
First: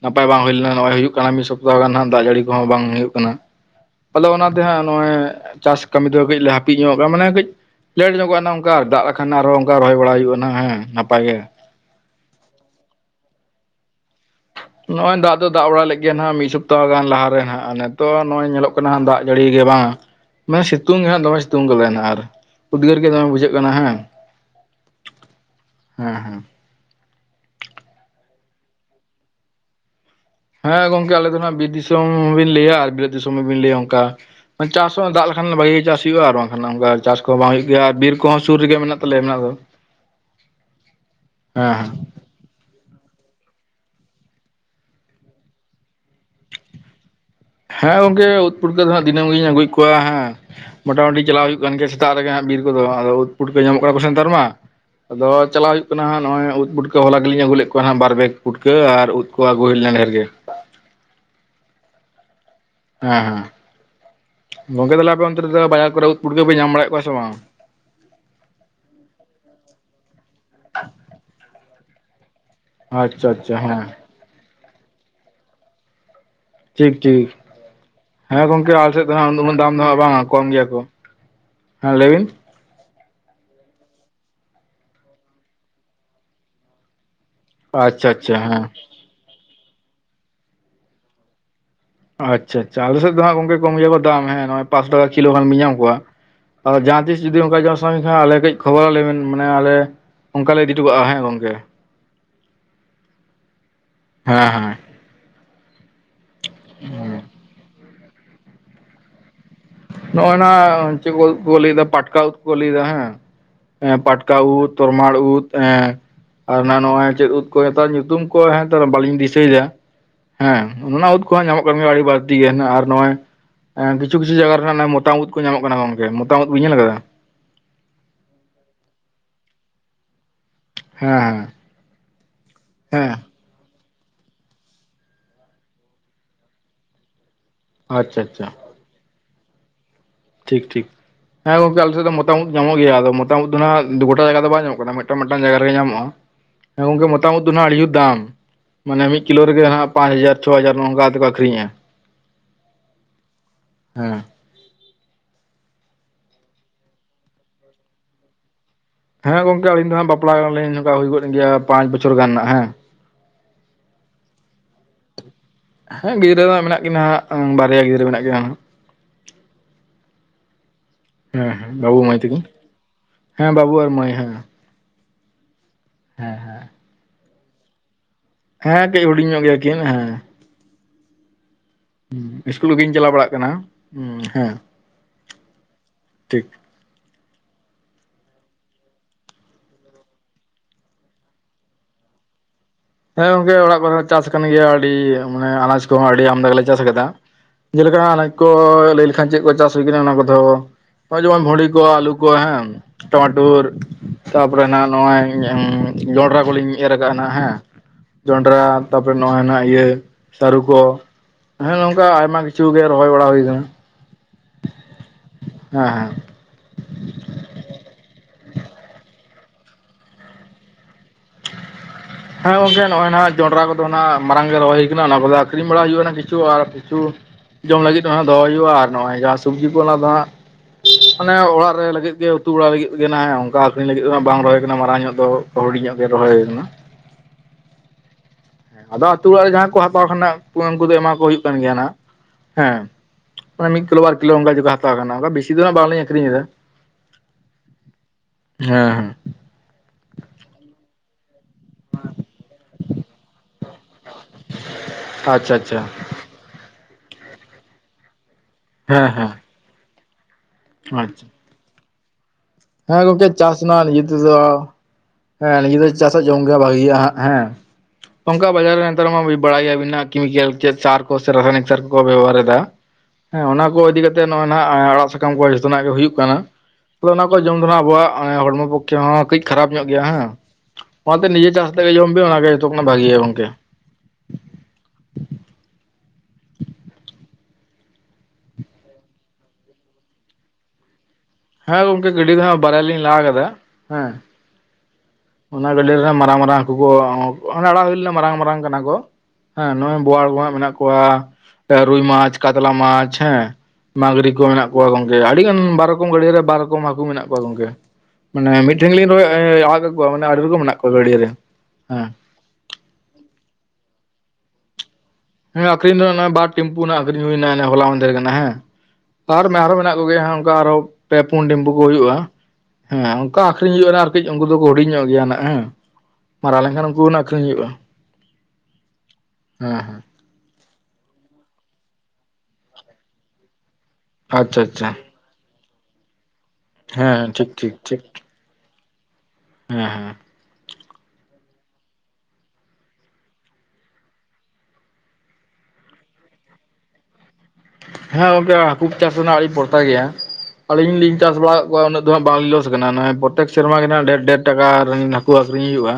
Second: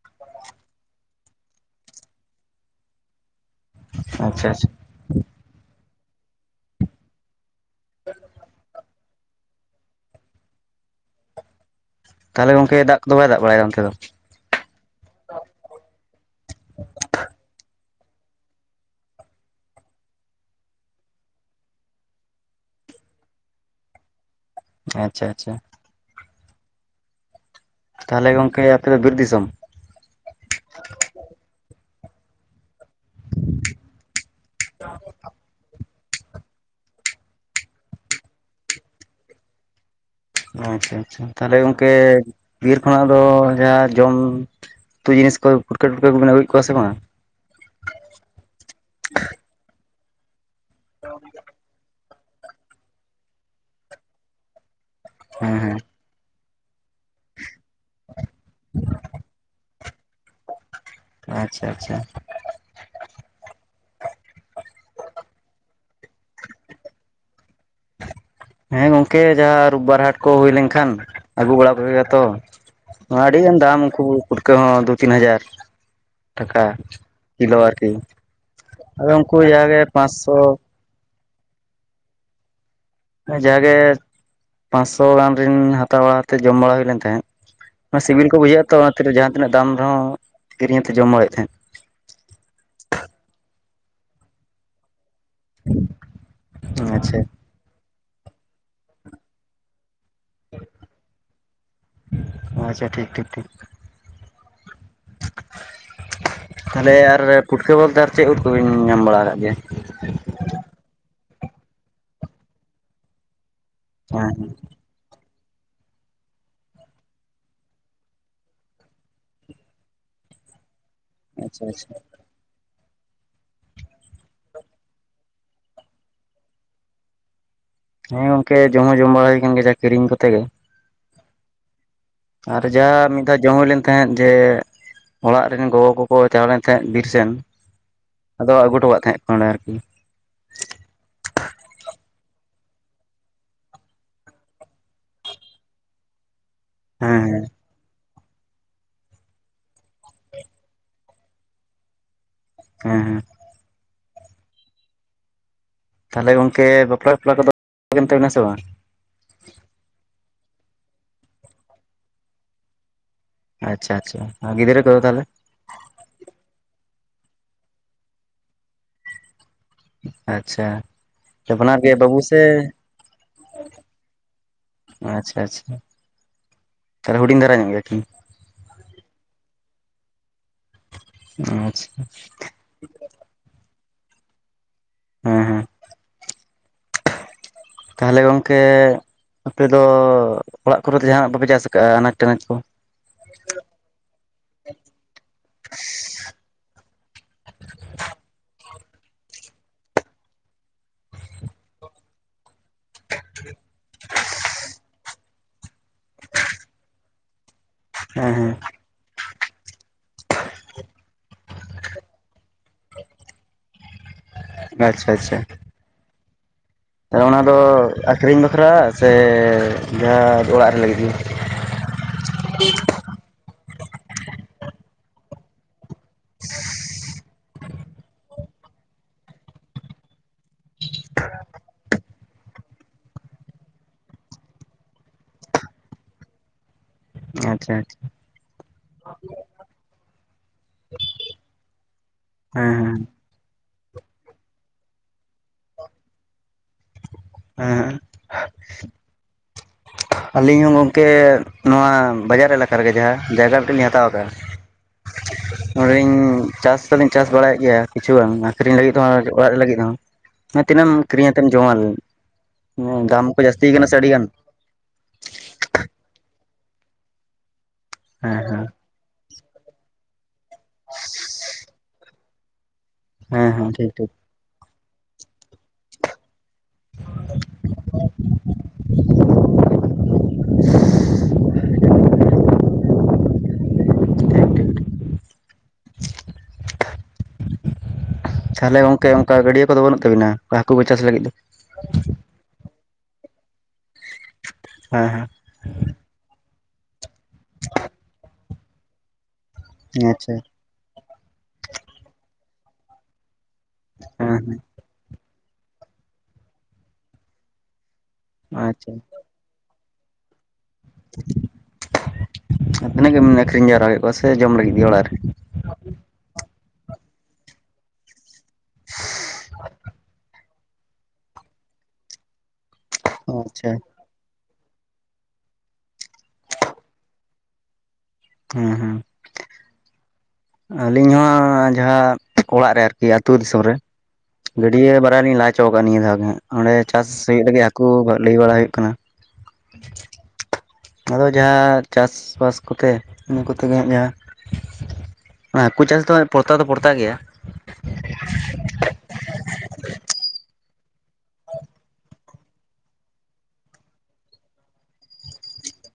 ᱱᱟᱯᱟᱭ ᱵᱟᱝ ᱦᱩᱭ ᱞᱮᱱᱟ ᱱᱚᱜᱼᱚᱭ ᱦᱩᱭᱩᱜ ᱠᱟᱱᱟ ᱢᱤᱫ ᱥᱚᱯᱛᱟᱦᱚ ᱜᱟᱱ ᱦᱟᱸᱜ ᱫᱟᱜ ᱡᱟᱹᱲᱤ ᱠᱚᱦᱚᱸ ᱵᱟᱝ ᱦᱩᱭᱩᱜ ᱠᱟᱱᱟ᱾ ᱟᱫᱚ ᱟᱪᱪᱷᱟ ᱚᱱᱟᱛᱮ ᱟᱪᱪᱷᱟ ᱦᱟᱸᱜ ᱱᱚᱜᱼᱚᱭ ᱪᱟᱥ ᱠᱟᱹᱢᱤ ᱫᱚ ᱠᱟᱹᱡ ᱞᱮ ᱦᱟᱹᱯᱤᱡ ᱧᱚᱜ ᱠᱟᱜᱼᱟ ᱢᱟᱱᱮ ᱠᱟᱹᱡ ᱞᱮᱴ ᱧᱚᱜᱚᱜᱼᱟ ᱱᱟ ᱚᱝᱠᱟ ᱫᱟᱜ ᱞᱮᱠᱷᱟᱱ ᱟᱨᱦᱚᱸ ᱚᱝᱠᱟ ᱨᱚᱦᱚᱭ ᱵᱟᱲᱟᱭ ᱦᱩᱭᱩᱜᱼᱟ ᱱᱟᱜ ᱦᱮᱸ ᱱᱟᱯᱟᱭ ᱜᱮ᱾ ᱛᱟᱦᱚᱞᱮ ᱜᱚᱝᱠᱮ ᱫᱟᱜ ᱠᱚᱫᱚ ᱵᱟᱭ ᱫᱟᱜ ᱵᱟᱲᱟᱭᱫᱟ ᱚᱱᱛᱮ ᱫᱚ᱾ ᱱᱚᱜᱼᱚᱭ ᱫᱟᱜ ᱫᱚ ᱫᱟᱜ ᱵᱟᱲᱟ ᱞᱮᱜ ᱜᱮᱭᱟ᱾ ᱱᱟᱜ ᱢᱤᱜ ᱥᱚᱯᱛᱟᱦᱚ ᱜᱟᱱ ᱞᱟᱦᱟᱨᱮ ᱦᱟᱸᱜ ᱱᱤᱛᱚᱜ ᱱᱚᱜᱼᱚᱭ ᱧᱮᱞᱚᱜ ᱠᱟᱱᱟ ᱫᱟᱜ ᱡᱟᱹᱲᱤ ᱜᱮ ᱵᱟᱝ᱾ ᱢᱟᱱᱮ ᱥᱤᱛᱩᱝ ᱜᱮ ᱦᱟᱜ ᱫᱚᱢᱮ ᱥᱤᱛᱩᱝ ᱠᱟᱫᱟᱭ ᱱᱟᱜ ᱟᱨ ᱩᱫᱽᱜᱟᱹᱨ ᱜᱮ ᱫᱚᱢᱮ ᱵᱩᱡᱷᱟᱹᱜ ᱠᱟᱱᱟ ᱦᱮᱸ᱾ ᱟᱪᱪᱷᱟ ᱟᱪᱪᱷᱟ ᱦᱩᱸ ᱦᱩᱸ ᱛᱟᱦᱚᱞᱮ ᱜᱚᱝᱠᱮ ᱟᱯᱮ ᱫᱚ ᱵᱤᱨ ᱫᱤᱥᱚᱢ? ᱦᱮᱸ ᱜᱚᱝᱠᱮ ᱟᱞᱮ ᱫᱚ ᱱᱟᱜ ᱵᱤᱨ ᱫᱤᱥᱚᱢ ᱵᱤᱱ ᱞᱮᱭᱟ ᱾ ᱵᱤᱞᱟᱹᱛ ᱫᱤᱥᱚᱢ ᱦᱚᱵᱤᱱ ᱞᱟᱹᱭᱟ᱾ ᱚᱝᱠᱟ ᱪᱟᱥ ᱦᱚᱜᱼᱚᱭ ᱪᱟᱥ ᱦᱚᱸ ᱫᱟᱜ ᱞᱮᱠᱷᱟᱱ ᱵᱷᱟᱜᱮ ᱜᱮ ᱪᱟᱥ ᱦᱩᱭᱩᱜᱼᱟ᱾ ᱟᱨᱚ ᱦᱟᱸᱜ ᱠᱷᱟᱱ ᱚᱝᱠᱟ ᱪᱟᱥ ᱠᱚᱦᱚᱸ ᱵᱟᱝ ᱦᱩᱭᱩᱜ ᱜᱮᱭᱟ ᱟᱨ ᱵᱤᱨ ᱠᱚᱦᱚᱸ ᱥᱩᱨ ᱨᱮᱜᱮ ᱢᱮᱱᱟᱜ ᱛᱟᱞᱮᱭᱟ ᱢᱮᱱᱟᱜ ᱫᱚ᱾ ᱟᱪᱪᱷᱟ ᱟᱪᱪᱷᱟ ᱛᱟᱦᱚᱞᱮ ᱦᱮᱸ ᱜᱚᱝᱠᱮ ᱦᱮᱸ ᱵᱤᱨ ᱠᱷᱚᱱᱟᱜ ᱫᱚ ᱡᱟᱦᱟᱸ ᱡᱚᱢ ᱩᱛᱩ ᱡᱤᱱᱤᱥ ᱠᱚ ᱯᱩᱴᱠᱟᱹ ᱴᱩᱴᱠᱟᱹ ᱠᱚᱵᱮᱱ ᱟᱹᱜᱩᱭᱮᱜ ᱠᱚᱣᱟ ᱥᱮ ᱵᱟᱝ-ᱟ? ᱦᱮᱸ ᱜᱚᱝᱠᱮ ᱩᱫ ᱯᱩᱴᱠᱟᱹ ᱫᱚ ᱦᱟᱸᱜ ᱫᱤᱱᱟᱹᱢ ᱜᱤᱧ ᱟᱹᱜᱩᱭᱮᱜ ᱠᱚᱣᱟ ᱦᱮᱸ ᱢᱚᱴᱟᱢᱩᱴᱤ ᱪᱟᱞᱟᱣ ᱦᱩᱭᱩᱜ ᱠᱟᱱ ᱜᱮᱭᱟ ᱥᱮᱼᱼ ᱥᱮᱛᱟᱜ ᱨᱮᱜᱮ ᱦᱟᱸᱜ ᱵᱤᱨ ᱠᱚᱫᱚ ᱟᱫᱚ ᱩᱫ ᱯᱩᱴᱠᱟᱹ ᱧᱟᱢᱚᱜ ᱠᱟᱱᱟ ᱠᱚ ᱥᱮ ᱱᱮᱛᱟᱨ ᱢᱟ ᱟᱫᱚ ᱦᱮᱸ ᱪᱟᱞᱟᱜ ᱦᱮᱸ ᱦᱩᱭᱩᱜ ᱠᱟᱱᱟ ᱠᱟᱱᱟ ᱱᱚᱜᱼᱚᱭ ᱩᱫ ᱯᱩᱴᱠᱟᱹ ᱦᱚᱞᱟ ᱜᱮᱞᱤᱧ ᱟᱹᱜᱩ ᱞᱮᱜ ᱠᱚᱣᱟ ᱱᱟᱜ ᱵᱟᱨ ᱵᱮᱜᱽ ᱯᱩᱴᱠᱟᱹ ᱟᱨ ᱩᱫ ᱠᱚ ᱟᱹᱜᱩ ᱦᱩᱭ ᱞᱮᱱᱟ ᱰᱷᱮᱨ ᱜᱮ᱾ ᱟᱪᱪᱷᱟ ᱟᱪᱪᱷᱟ᱾ ᱦᱟᱸ ᱦᱟᱸ ᱜᱚᱝᱠᱮ ᱛᱟᱦᱚᱞᱮ ᱟᱯᱮ ᱚᱱᱛᱮ ᱨᱮ ᱫᱚ ᱵᱟᱡᱟᱨ ᱠᱚᱨᱮ ᱩᱫ ᱯᱩᱴᱠᱟᱹ ᱯᱮ ᱧᱟᱢ ᱵᱟᱲᱮᱜ ᱠᱚᱣᱟ ᱥᱮ ᱵᱟᱝ? ᱦᱮᱸ ᱜᱚᱝᱠᱮ ᱡᱟᱦᱟᱸ ᱨᱳᱵ ᱵᱟᱨ ᱦᱟᱴ ᱠᱚ ᱦᱩᱭ ᱞᱮᱝᱠᱷᱟᱱ ᱟᱹᱜᱩ ᱵᱟᱲᱟ ᱠᱚᱜᱮᱭᱟ ᱛᱚ᱾ ᱟᱪᱪᱷᱟ ᱟᱪᱪᱷᱟ ᱟᱹᱰᱤᱜᱟᱱ ᱫᱟᱢ ᱦᱮᱸ ᱩᱝᱠᱩ ᱯᱩᱴᱠᱟᱹ ᱦᱚᱸ ᱫᱩ ᱛᱤᱱ ᱦᱟᱡᱟᱨ᱾ ᱴᱟᱠᱟ ᱴᱷᱤᱠ ᱴᱷᱤᱠ ᱠᱤᱞᱳ ᱟᱨᱠᱤ ᱦᱮᱸ ᱜᱚᱝᱠᱮ ᱟᱞᱮ ᱥᱮᱫ ᱟᱫᱚ ᱫᱚ ᱦᱟᱸᱜ ᱩᱱᱠᱩ ᱩᱱ ᱩᱱᱟᱹᱜ ᱫᱟᱢ ᱡᱟᱜᱮ ᱫᱚ ᱦᱟᱸᱜ ᱵᱟᱝᱟ ᱯᱟᱸᱥᱥᱚ ᱠᱚᱢ ᱜᱮᱭᱟ ᱠᱚ᱾ ᱦᱮᱸ ᱞᱟᱹᱭ ᱵᱤᱱ, ᱡᱟᱜᱮ ᱯᱟᱸᱥᱥᱚ ᱜᱟᱱ ᱨᱮᱱ ᱦᱟᱛᱟᱣ ᱵᱟᱲᱟᱛᱮᱜ ᱡᱚᱢ ᱵᱟᱲᱟ ᱦᱩᱭ ᱞᱮᱱ ᱛᱟᱦᱮᱸᱫ᱾ ᱟᱪᱪᱷᱟ ᱥᱤᱵᱤᱞ ᱠᱚ ᱟᱪᱪᱷᱟ ᱵᱩᱡᱷᱟᱹᱜᱼᱟ ᱦᱮᱸ ᱛᱚ ᱚᱱᱟᱛᱤᱨ ᱡᱟᱦᱟᱸ ᱛᱤᱱᱟᱹᱜ ᱫᱟᱢ ᱨᱮᱦᱚᱸ ᱠᱤᱨᱤᱧ ᱟᱛᱮᱜ ᱡᱚᱢ ᱵᱟᱲᱟᱭᱮᱜ ᱛᱟᱦᱮᱸᱫ᱾ ᱟᱪᱪᱷᱟ ᱟᱪᱷᱟ ᱟᱞᱮ ᱥᱮᱫ ᱫᱚ ᱦᱟᱸᱜ ᱜᱚᱝᱠᱮ ᱠᱚᱢ ᱜᱮᱭᱟ ᱠᱚ ᱫᱟᱢ ᱦᱮᱸ ᱱᱚᱜᱼᱚᱭ᱾ ᱯᱟᱸᱥ ᱴᱟᱠᱟ ᱠᱤᱞᱳ ᱜᱟᱱ ᱵᱤᱱ ᱧᱟᱢ ᱠᱚᱣᱟ ᱟᱫᱚ ᱡᱟᱦᱟᱸ ᱟᱪᱪᱷᱟ ᱛᱤᱥ ᱡᱩᱫᱤ ᱚᱝᱠᱟ ᱡᱚᱢᱼᱼ ᱥᱟᱱᱟ ᱵᱮᱱ ᱠᱷᱟᱱ ᱟᱞᱮ ᱠᱟᱹᱡ ᱠᱷᱚᱵᱚᱨ ᱟᱞᱮ ᱵᱮᱱ ᱢᱟᱱᱮ ᱟᱞᱮᱼᱼ ᱚᱝᱠᱟ ᱞᱮ ᱤᱫᱤᱴᱚ ᱠᱟᱜᱼᱟ ᱦᱮᱸ ᱜᱚᱝᱠᱮ ᱟᱪᱪᱷᱟ ᱴᱷᱤᱠ ᱴᱷᱤᱠ ᱴᱷᱤᱠ ᱦᱮᱸ ᱦᱮᱸ᱾ ᱛᱟᱦᱚᱞᱮ ᱟᱨ ᱯᱷᱩᱴᱠᱟᱹ ᱵᱟᱯᱫᱷᱟᱨ ᱪᱮᱫ ᱩᱫ ᱠᱚᱵᱤᱱ ᱧᱟᱢ ᱵᱟᱲᱟ ᱟᱠᱟᱫ ᱜᱮᱭᱟ? ᱱᱚᱜᱼᱭ ᱱᱟ ᱪᱮᱫ ᱠᱚ ᱩᱫ ᱠᱚ ᱞᱟᱹᱭᱫᱟ ᱯᱟᱴᱠᱟ ᱩᱫ ᱠᱚᱠᱚ ᱞᱟᱹᱭᱮᱫᱟ ᱦᱮᱸ᱾ ᱦᱮᱸ ᱯᱟᱴᱠᱟ ᱩᱫ ᱛᱚᱨᱢᱟᱲ ᱩᱫ ᱮᱸᱼᱼᱼ ᱟᱨ ᱱᱟ ᱱᱚᱜ-ᱚᱭ ᱪᱮᱫ ᱩᱫ ᱠᱚ ᱢᱮᱛᱟᱜ ᱱᱮᱛᱟᱨ ᱧᱩᱛᱩᱢ ᱠᱚ ᱦᱮᱸ ᱱᱮᱛᱟᱨ ᱫᱚ ᱵᱟᱞᱤᱧ ᱫᱤᱥᱟᱹᱭᱮᱫᱟ᱾ ᱦᱮᱸ ᱚᱱᱟ ᱩᱫ ᱠᱚᱦᱚᱸ ᱟᱪᱪᱷᱟ ᱧᱟᱢᱚᱜ ᱠᱟᱱ ᱜᱮᱭᱟ ᱟᱪᱪᱷᱟ ᱟᱹᱰᱤ ᱵᱟᱹᱲᱛᱤ ᱜᱮ ᱟᱨ ᱱᱚᱜᱼᱚᱭ ᱠᱤᱪᱷᱩ ᱠᱤᱪᱼᱼ ᱠᱤᱪᱷᱩ ᱡᱟᱜᱟ ᱨᱮᱱᱟᱜ ᱚᱱᱟ ᱢᱚᱛᱟᱢ ᱩᱛ ᱠᱚ ᱧᱟᱢᱚᱜ ᱠᱟᱱᱟ ᱜᱚᱝᱠᱮ ᱢᱚᱛᱟᱢ ᱩᱛ ᱵᱤᱱ ᱧᱮᱞ ᱟᱠᱟᱫᱟ? ᱦᱮᱸ ᱜᱚᱝᱠᱮ ᱡᱚᱢ ᱦᱚᱸ ᱡᱚᱢ ᱵᱟᱲᱟ ᱦᱩᱭ ᱟᱠᱟᱱ ᱜᱮᱭᱟ ᱡᱟ ᱠᱤᱨᱤᱧ ᱠᱚᱛᱮ ᱜᱮ᱾ ᱦᱮᱸ ᱦᱮᱸ᱾ ᱟᱨ ᱡᱟ ᱦᱮᱸ ᱢᱤᱫᱼᱼ ᱫᱷᱟᱹᱣ ᱡᱚᱢ ᱦᱩᱭ ᱞᱮᱱ ᱛᱟᱦᱮᱸᱜ ᱡᱮ ᱚᱲᱟᱜ ᱨᱮᱱ ᱜᱚᱜᱚ ᱠᱚᱠᱚ ᱪᱟᱞᱟᱣ ᱞᱮᱱ ᱛᱟᱦᱮᱸᱜ ᱵᱤᱨ ᱥᱮᱱ᱾ ᱟᱪᱪᱷᱟ ᱟᱪᱪᱷᱟ ᱟᱫᱚ ᱟᱹᱜᱩ ᱦᱚᱴᱚ ᱠᱟᱜ ᱛᱟᱦᱮᱸᱫ ᱠᱚ ᱱᱚᱸᱰᱮ ᱟᱨᱠᱤ᱾ ᱴᱷᱤᱠ ᱴᱷᱤᱠ᱾ ᱦᱮᱸ ᱜᱚᱝᱠᱮ ᱟᱞᱮᱥᱮᱫ ᱫᱚ ᱢᱚᱛᱟᱢ ᱩᱫ ᱧᱟᱢᱚᱜ ᱜᱮᱭᱟ ᱟᱫᱚ ᱢᱚᱛᱟᱢ ᱩᱫ ᱫᱚ ᱱᱟᱦᱟᱜ ᱟᱫᱚ ᱜᱚᱴᱟ ᱡᱟᱜᱟ ᱨᱮᱫᱚ ᱵᱟᱭ ᱧᱟᱢᱚᱜ ᱠᱟᱱᱟ ᱢᱤᱫᱴᱟᱝ ᱢᱤᱫᱴᱟᱝ ᱡᱟᱭᱜᱟ ᱨᱮᱜᱮ ᱧᱟᱢᱚᱜᱼᱟ᱾ ᱦᱮᱸ ᱜᱚᱢᱠᱮ ᱢᱚᱛᱟᱢ ᱩᱫ ᱫᱚ ᱦᱟᱸᱜ ᱟᱹᱰᱤ ᱡᱩᱨ ᱫᱟᱢ᱾ ᱢᱟᱱᱮ ᱢᱤᱫ ᱠᱤᱞᱳ ᱨᱮᱜᱮ ᱱᱟᱦᱟᱜ ᱯᱟᱸᱪ ᱦᱟᱡᱟᱨ ᱪᱷᱚ ᱦᱟᱡᱟᱨ ᱱᱚᱜ ᱱᱚᱝᱠᱟ ᱦᱟᱛᱮᱠᱚ ᱟᱹᱠᱷᱨᱤᱧᱟ᱾ ᱦᱮᱸ ᱦᱮᱸ᱾ ᱦᱚᱸ ᱛᱟᱦᱚᱞᱮ ᱜᱚᱝᱠᱮ ᱵᱟᱯᱞᱟ ᱵᱟᱯᱞᱟ ᱠᱚᱫᱚ ᱦᱩᱭᱮᱱ ᱛᱟᱵᱮᱱᱟ ᱥᱮ ᱵᱟᱝ? ᱦᱮᱸ ᱜᱚᱝᱠᱮ ᱟᱹᱞᱤᱧ ᱫᱚ ᱦᱟᱸᱜ ᱵᱟᱯᱞᱟ ᱦᱟᱠᱟᱱᱟᱞᱤᱧ ᱱᱚᱝᱠᱟ ᱦᱩᱭ ᱜᱚᱫ ᱤᱱ ᱜᱮᱭᱟ ᱯᱟᱸᱪ ᱵᱚᱪᱷᱚᱨ ᱜᱟᱱ ᱦᱮᱸ᱾ ᱟᱪᱪᱷᱟ ᱟᱪᱪᱷᱟ ᱟᱨ ᱜᱤᱫᱽᱨᱟᱹ ᱠᱚᱫᱚ ᱛᱟᱦᱚᱞᱮ, ᱦᱮᱸ ᱜᱤᱫᱽᱨᱟᱹ ᱫᱚ ᱦᱟᱸᱜ ᱢᱮᱱᱟᱜ ᱠᱤᱱᱟ ᱦᱟᱸᱜ ᱵᱟᱨᱭᱟ ᱜᱤᱫᱽᱨᱟᱹ ᱢᱮᱱᱟᱜ ᱠᱤᱱᱟ ᱦᱟᱸᱜ᱾ ᱟᱪᱪᱷᱟ ᱦᱮᱸ ᱦᱮᱸ ᱵᱟᱱᱟᱨ ᱜᱮ ᱵᱟᱹᱵᱩ ᱢᱟᱹᱭ ᱥᱮ ᱛᱤᱠᱤᱱ ᱦᱮᱸ ᱵᱟᱹᱵᱩ ᱟᱨ ᱢᱟᱹᱭ ᱦᱮᱸ ᱟᱪᱪᱷᱟ ᱟᱪᱪᱷᱟ ᱦᱮᱸ ᱦᱮᱸ ᱛᱟᱦᱚᱞᱮ ᱦᱩᱰᱤᱧ ᱫᱷᱟᱨᱟ ᱧᱚᱜ ᱜᱮᱭᱟ ᱠᱤᱱ᱾ ᱦᱮᱸ ᱠᱟᱹᱡ ᱦᱩᱰᱤᱧ ᱧᱚᱜ ᱜᱮᱭᱟᱠᱤᱱ ᱦᱮᱸ᱾ ᱟᱪᱪᱷᱟ᱾ ᱤᱥᱠᱩᱞ ᱠᱚᱠᱤᱱ ᱪᱟᱞᱟᱣ ᱵᱟᱲᱟᱜ ᱠᱟᱱᱟ ᱦᱮᱸ᱾ ᱦᱮᱸ ᱦᱮᱸ᱾ ᱴᱷᱤᱠ ᱛᱟᱦᱚᱞᱮ ᱜᱚᱝᱠᱮ ᱟᱯᱮ ᱫᱚ ᱚᱲᱟᱜ ᱠᱚᱨᱮ ᱫᱚ ᱡᱟᱦᱟᱱᱟᱜ ᱠᱚ ᱵᱟᱯᱮ ᱪᱟᱥ ᱟᱠᱟᱜᱼᱟ ᱟᱱᱟᱡᱽ ᱴᱱᱟᱡᱽ ᱠᱚ? ᱦᱮᱸ ᱜᱚᱝᱠᱮ ᱚᱲᱟᱜ ᱠᱚᱨᱮ ᱫᱚ ᱪᱟᱥ ᱟᱠᱟᱱ ᱜᱮᱭᱟ ᱟᱹᱰᱤ, ᱢᱟᱱᱮ ᱟᱱᱟᱡᱽ ᱠᱚᱦᱚᱸ ᱟᱹᱰᱤ ᱟᱢᱫᱟ ᱜᱮᱞᱮ ᱪᱟᱥ ᱟᱠᱟᱫᱟ ᱾ ᱡᱮᱞᱮᱠᱟ ᱟᱱᱟᱡᱽ ᱠᱚ ᱞᱟᱹᱭ ᱞᱮᱠᱷᱟᱱ ᱪᱮᱫ ᱠᱚ ᱪᱟᱥ ᱦᱩᱭ ᱠᱟᱱᱟ ᱚᱱᱟ ᱠᱚᱫᱚᱼᱼ ᱱᱚᱜᱼᱚᱭ ᱡᱮᱢᱚᱱ ᱵᱷᱩᱸᱰᱤ ᱠᱚ, ᱟᱞᱩ ᱠᱚ, ᱦᱮᱸᱼᱼ ᱴᱟᱢᱟᱴᱩᱨ, ᱛᱟᱯᱚᱨᱮ ᱱᱟᱜ ᱱᱚᱜᱼᱚᱭ ᱮᱸ ᱡᱚᱸᱰᱨᱟ ᱠᱚᱞᱤᱧ ᱮᱨ ᱟᱠᱟᱜᱼᱟ ᱱᱟᱜ ᱦᱮᱸ ᱾ ᱦᱮᱸ ᱡᱚᱱᱰᱨᱟ ᱛᱟᱯᱚᱨᱮ ᱱᱚᱜᱼᱚᱭ ᱱᱟᱜ ᱤᱭᱟᱹᱼᱼ ᱥᱟᱹᱨᱩ ᱠᱚ, ᱦᱮᱸ ᱱᱚᱝᱠᱟ ᱟᱭᱢᱟ ᱠᱤᱪᱷᱩ ᱜᱮ ᱨᱚᱦᱚᱭ ᱵᱟᱲᱟ ᱦᱩᱭ ᱱᱟ ᱾ ᱟᱪᱪᱷᱟ ᱟᱪᱪᱷᱟ ᱟᱪᱪᱷᱟ ᱾ ᱦᱮᱸ ᱦᱮᱸ ᱚᱱᱟ ᱫᱚ ᱟᱹᱠᱷᱨᱤᱧ ᱵᱟᱠᱷᱨᱟ ᱥᱮ ᱡᱟᱦᱟᱸ ᱚᱲᱟᱜ ᱨᱮ ᱞᱟᱹᱜᱤᱫ ᱜᱮ? ᱦᱮᱸ ᱜᱚᱝᱠᱮ ᱱᱚᱜᱼᱚᱭ ᱱᱟᱦᱟᱜ ᱡᱚᱱᱰᱨᱟ ᱠᱚᱫᱚ ᱱᱟᱦᱟᱜ ᱢᱟᱨᱟᱝ ᱜᱮ ᱨᱚᱦᱚᱭ ᱦᱩᱭ ᱟᱠᱟᱱᱟ, ᱚᱱᱟ ᱠᱚᱫᱚ ᱟᱹᱠᱷᱨᱤᱧ ᱵᱟᱲᱟ ᱦᱩᱭᱩᱜᱼᱟ ᱱᱟᱜ ᱾ ᱠᱤᱪᱷᱩ ᱟᱨ ᱯᱤᱪᱷᱩ ᱡᱚᱢ ᱞᱟᱹᱜᱤᱫ ᱫᱚᱦᱟᱸᱜ ᱫᱚᱦᱚ ᱦᱩᱭᱩᱜᱼᱟ, ᱟᱨ ᱱᱚᱜᱼᱚᱭ ᱡᱟᱦᱟᱸ ᱥᱚᱵᱽᱡᱤ ᱠᱚ ᱚᱱᱟ ᱫᱚ ᱦᱟᱸᱜᱼᱼ ᱚᱱᱮ ᱚᱲᱟᱜ ᱨᱮ ᱞᱟᱹᱜᱤᱫ ᱜᱮ ᱩᱹᱛᱩ ᱵᱟᱲᱟ ᱞᱟᱹᱜᱤᱫ ᱜᱮ ᱦᱟᱸᱜ ᱚᱱᱠᱟ ᱟᱹᱠᱷᱨᱤᱧ ᱞᱟᱹᱜᱤᱫ ᱫᱚ ᱵᱟᱝ ᱨᱚᱦᱚᱭ ᱠᱟᱱᱟ ᱢᱟᱨᱟᱝ ᱧᱚᱜ ᱫᱚ ᱦᱩᱰᱤᱧ ᱧᱚᱜᱼᱼ ᱜᱮ ᱨᱚᱦᱚᱭ ᱦᱩᱭ ᱠᱟᱱᱟ ᱾ ᱟᱪᱪᱷᱟ ᱟᱪᱪᱷᱟ ᱟᱫᱚ ᱟᱹᱛᱩ ᱚᱲᱟᱜ ᱨᱮ ᱡᱟᱦᱟᱸᱭ ᱠᱚ ᱦᱟᱛᱟᱣ ᱠᱷᱟᱱ ᱩᱱᱠᱩ ᱫᱚ ᱮᱢᱟ ᱠᱚ ᱦᱩᱭᱩᱜ ᱠᱟᱱ ᱜᱮᱭᱟ ᱱᱟᱜ ᱦᱮᱸ ᱾ ᱢᱟᱱᱮ ᱢᱤᱫ ᱠᱤᱞᱳ ᱵᱟᱨ ᱠᱤᱞᱳ ᱚᱱᱠᱟ ᱡᱩᱫᱤ ᱠᱚ ᱦᱟᱛᱟᱣ ᱠᱷᱟᱱ ᱱᱟᱜ ᱚᱱᱠᱟ ᱵᱮᱥᱤ ᱫᱚᱱᱷᱟᱜ ᱵᱟᱝᱞᱤᱧ ᱟᱹᱠᱷᱨᱤᱧ ᱮᱫᱟ ᱾ ᱦᱮᱸ ᱦᱮᱸ ᱦᱮᱸ [inaudible] ᱟᱹᱞᱤᱧ ᱦᱚᱸ ᱜᱚᱝᱠᱮᱼᱼ ᱱᱚᱣᱟ ᱵᱟᱡᱟᱨ ᱮᱞᱟᱠᱟ ᱨᱮᱜᱮ ᱡᱟᱦᱟᱸ ᱡᱟᱭᱜᱟ ᱢᱤᱫᱴᱮᱱ ᱞᱤᱧ ᱦᱟᱛᱟᱣ ᱟᱠᱟᱫᱼᱟᱼᱼ ᱟᱪᱪᱷᱟ ᱟᱪᱪᱷᱟ ᱱᱚᱸᱰᱮᱞᱤᱧ ᱪᱟᱥ ᱫᱚᱞᱤᱧ ᱪᱟᱥ ᱵᱟᱲᱟᱭᱮᱫ ᱜᱮᱭᱟ, ᱠᱤᱪᱷᱩ ᱜᱟᱱ ᱟᱠᱷᱨᱤᱧ ᱞᱟᱹᱜᱤᱫ ᱦᱚᱸ ᱦᱮᱸ ᱟᱨ ᱦᱮᱸ ᱚᱲᱟᱜ ᱨᱮ ᱞᱟᱹᱜᱤᱫ ᱦᱚᱸ ᱾ ᱦᱮᱸ ᱛᱤᱱᱟᱹᱜ ᱮᱢ ᱟᱪᱪᱷᱟ ᱠᱤᱨᱤᱧ ᱟᱛᱮᱢ ᱡᱚᱢᱟ, ᱦᱮᱸ ᱫᱟᱢ ᱜᱚᱝᱠᱮ ᱠᱚ ᱪᱟᱥ ᱡᱟᱹᱥᱛᱤ ᱨᱮᱱᱟᱜ ᱟᱠᱟᱱᱟ ᱥᱮ ᱱᱤᱡᱮ ᱟᱹᱰᱤ ᱜᱟᱱ ᱾ ᱛᱮᱫᱚ ᱦᱮᱸ ᱱᱤᱡᱮ ᱫᱚ ᱪᱟᱥᱟᱜ ᱡᱚᱢ ᱜᱮ ᱵᱷᱟᱜᱤᱭᱼᱟ ᱦᱟᱸᱜ, ᱦᱮᱸ ᱦᱮᱸ ᱚᱱᱠᱟ ᱦᱮᱸ ᱵᱟᱡᱟᱨ ᱨᱮᱱᱼᱼ ᱱᱮᱛᱟᱨ ᱢᱟ ᱵᱟᱲᱟᱭ ᱜᱮᱭᱟᱵᱤᱱ ᱠᱮᱢᱤᱠᱮᱞ ᱪᱮ ᱥᱟᱨ ᱠᱚ ᱥᱮ ᱨᱟᱥᱟᱭᱱᱤᱠ ᱥᱟᱨ ᱠᱚ ᱵᱮᱵᱚᱦᱟᱨᱮᱫᱟ ᱾ ᱦᱮᱸ, ᱚᱱᱟ ᱠᱚ ᱤᱫᱤ ᱠᱟᱛᱮ ᱱᱚᱜᱼᱚᱭ ᱱᱟᱜ, ᱟᱲᱟᱜ ᱥᱟᱠᱟᱢ ᱠᱚ ᱡᱚᱛᱚᱱᱟᱜ ᱜᱮ ᱦᱩᱭᱩᱜ ᱠᱟᱱᱟ ᱾ ᱛᱟᱦᱚᱞᱮ ᱚᱱᱟ ᱠᱚ ᱡᱚᱢ ᱫᱚ ᱟᱵᱚᱣᱟᱜ ᱮᱸ ᱦᱚᱲᱢᱚ ᱯᱚᱠᱠᱷᱮ ᱦᱚᱸ ᱠᱟᱹᱡ ᱠᱷᱟᱨᱟᱯ ᱧᱚᱜ ᱜᱮᱭᱟ ᱦᱮᱸ ᱾ ᱚᱱᱟᱛᱮ ᱱᱤᱡᱮ ᱪᱟᱥ ᱛᱮᱜᱮ ᱡᱚᱢ ᱵᱮᱱ, ᱚᱱᱟ ᱜᱮ ᱡᱚᱛᱚ ᱠᱷᱚᱱᱟᱜ ᱵᱷᱟᱜᱮᱭᱟ ᱜᱚᱝᱠᱮ ᱾ ᱛᱟᱦᱚᱞᱮ ᱜᱚᱝᱠᱮ ᱚᱱᱠᱟ ᱜᱟᱹᱰᱭᱟᱹ ᱠᱚᱫᱚ ᱵᱟᱹᱱᱩᱜ ᱛᱟᱹᱵᱤᱱᱟ ᱦᱟᱹᱠᱩ ᱠᱚ ᱪᱟᱥ ᱞᱟᱹᱜᱤᱫ ᱫᱚ? ᱦᱮᱸ, ᱜᱚᱝᱠᱮ ᱜᱟᱹᱰᱤᱭᱟᱹ ᱫᱚ ᱦᱟᱸᱜ ᱵᱟᱨᱭᱟ ᱞᱤᱧ ᱞᱟ ᱟᱠᱟᱫᱟ, ᱦᱮᱸ ᱾ ᱦᱮᱸ ᱦᱮᱸ ᱾ ᱚᱱᱟ ᱜᱟᱹᱰᱤᱭᱟᱹᱨᱮ ᱢᱟᱨᱟᱝ ᱢᱟᱨᱟᱝ ᱦᱟᱹᱠᱩ ᱠᱚ, ᱚᱱᱟ ᱟᱲᱟᱜ ᱦᱩᱭᱱᱟ ᱢᱟᱨᱟᱝ ᱢᱟᱨᱟᱝ ᱠᱟᱱᱟ ᱠᱚ ᱾ ᱦᱮᱸ, ᱱᱚᱜᱼᱚᱭ ᱵᱳᱣᱟᱲ ᱟᱪᱪᱷᱟ ᱦᱟᱸᱜ ᱢᱮᱱᱟᱜ ᱠᱚᱣᱟ, ᱨᱩᱭ ᱢᱟᱪᱷ, ᱠᱟᱛᱞᱟ ᱢᱟᱪᱷ ᱦᱮᱸ ᱾ ᱢᱤᱜᱽᱨᱤ ᱦᱮᱸ ᱠᱚ ᱦᱮᱸ ᱢᱮᱱᱟᱜ ᱠᱚᱣᱟ ᱜᱚᱝᱠᱮ, ᱟᱹᱰᱤ ᱜᱟᱱ ᱵᱟᱨ ᱨᱚᱠᱚᱢ ᱜᱟᱹᱰᱭᱟᱹ ᱨᱮ ᱵᱟᱨ ᱨᱚᱠᱚᱢ ᱦᱟᱹᱠᱩ ᱢᱮᱱᱟᱜ ᱠᱚᱣᱟ ᱜᱚᱝᱠᱮ ᱾ ᱢᱟᱱᱮ ᱢᱤᱫᱴᱷᱮᱱ ᱟᱪᱪᱷᱟ ᱞᱤᱧ ᱨᱚᱭ [inaudible] ᱟᱲᱟᱜ ᱠᱟᱜ ᱠᱚᱣᱟ ᱢᱟᱱᱮ ᱟᱹᱰᱤ ᱨᱚᱠᱚᱢ ᱢᱮᱱᱟᱜ ᱠᱚᱣᱟ ᱜᱟᱹᱰᱤᱭᱟᱨᱮ, ᱦᱮᱸ ᱾ ᱛᱤᱱᱟᱹᱜ ᱜᱮᱵᱤᱱ ᱟᱹᱠᱷᱨᱤᱧ ᱡᱟᱣᱨᱟ ᱠᱮᱫ ᱠᱚᱣᱟ ᱥᱮ ᱡᱚᱢ ᱞᱟᱹᱜᱤᱫ ᱜᱮ ᱚᱲᱟᱜ ᱨᱮ? ᱦᱮᱸ, ᱟᱹᱠᱷᱨᱤᱧ ᱫᱚ ᱵᱟᱨ ᱴᱮᱢᱯᱩ ᱚᱱᱟ ᱜᱟ, ᱰᱭᱟᱹ ᱨᱮᱱᱟᱜ ᱟᱹᱠᱷᱨᱤᱧ ᱦᱩᱭᱮᱱᱟ ᱦᱚᱞᱟ ᱢᱟᱫᱷᱮᱨ ᱜᱮ ᱱᱟᱜ ᱦᱮᱸ, ᱟᱨ ᱦᱚᱸ ᱢᱮᱱᱟᱜ ᱠᱚ ᱜᱮᱭᱟ ᱾ ᱟᱨᱚ ᱯᱮ ᱯᱩᱱ ᱴᱮᱢᱯᱩ ᱠᱚ ᱦᱩᱭᱩᱜᱼᱟ, ᱦᱮᱸ ᱚᱱᱠᱟ ᱟᱪᱪᱷᱟ ᱟᱹᱠᱷᱨᱤᱧ ᱦᱩᱭᱩᱜᱼᱟ ᱱᱟᱜ ᱾ ᱠᱟᱹᱡ ᱩᱱᱠᱩ ᱫᱚᱠᱚ ᱦᱩᱰᱤᱧ ᱧᱚᱜ ᱜᱮᱭᱟ ᱱᱟᱜ ᱦᱮᱸ, ᱢᱟᱨᱟᱝ ᱞᱮᱱᱠᱷᱟᱱ ᱩᱱᱠᱩ ᱱᱟᱜ ᱟᱹᱠᱷᱨᱤᱧ ᱦᱩᱭᱩᱜᱼᱟ ᱾ ᱦᱩᱸ ᱦᱩᱸ ᱾ ᱦᱳᱭ ᱦᱮᱸ [unintelligible] ᱟᱹᱞᱤᱧ ᱦᱚᱸ ᱡᱟᱦᱟᱸ ᱚᱲᱟᱜ ᱨᱮ ᱟᱨᱠᱤ ᱟᱹᱛᱩ ᱫᱤᱥᱚᱢ ᱨᱮ, ᱟᱪᱪᱷᱟ ᱟᱪᱪᱷᱟ ᱜᱟᱹᱰᱭᱟᱹᱼᱼ ᱲᱟᱜ [unintelligible] ᱞᱤᱧ ᱞᱟ ᱦᱚᱪᱚ ᱟᱠᱟᱜ ᱱᱤᱭᱟᱹ ᱫᱷᱟᱹᱣ ᱚᱸᱰᱮ ᱪᱟᱥ ᱦᱮᱸ ᱦᱩᱭᱩᱜ ᱴᱷᱤᱠ ᱞᱟᱹᱜᱤᱫ ᱴᱷᱤᱠ ᱦᱟᱹᱠᱩ ᱴᱷᱤᱠ ᱞᱟᱹᱭ ᱵᱟᱲᱟ ᱦᱩᱭᱩᱜ ᱠᱟᱱᱟ ᱾ ᱦᱮᱸ ᱦᱮᱸ ᱾ ᱟᱫᱚ ᱡᱟᱦᱟᱸ ᱪᱟᱥᱵᱟᱥ ᱠᱚᱛᱮ, ᱤᱱᱟᱹ ᱠᱚᱛᱮ ᱜᱮ ᱦᱟᱸᱜ ᱡᱟᱦᱟᱸ ᱾ ᱦᱟᱹᱠᱩ ᱪᱟᱥ ᱫᱚ ᱯᱚᱲᱛᱟ ᱫᱚ ᱯᱚᱲᱛᱟ ᱜᱮᱭᱟ ᱾ ᱦᱮᱸ, ᱜᱚᱢᱠᱮ ᱦᱟᱹᱠᱩ ᱪᱟᱥ ᱨᱮᱱᱟᱜ ᱟᱹᱰᱤ ᱯᱚᱲᱛᱟ ᱜᱮᱭᱟ ᱾ ᱟᱹᱞᱤᱧ ᱞᱤᱧ ᱪᱟᱥ ᱵᱟᱲᱟ ᱠᱚᱣᱟ ᱩᱱᱟᱹᱜ ᱫᱚ ᱦᱟᱸᱜ ᱵᱟᱝᱞᱤᱧ ᱞᱚᱥ ᱟᱠᱟᱱᱟ, ᱱᱚᱜᱼᱚᱭ ᱯᱨᱚᱛᱛᱮᱠ ᱥᱮᱨᱢᱟ ᱜᱮ ᱦᱟᱸᱜ ᱰᱷᱮᱨ ᱰᱷᱮᱨ ᱴᱟᱠᱟ ᱨᱮᱱ ᱦᱟᱹᱠᱩᱼᱼ ᱦᱟᱹᱠᱩ ᱟᱹᱠᱷᱨᱤᱧ ᱦᱩᱭᱩᱜᱼᱟ ᱾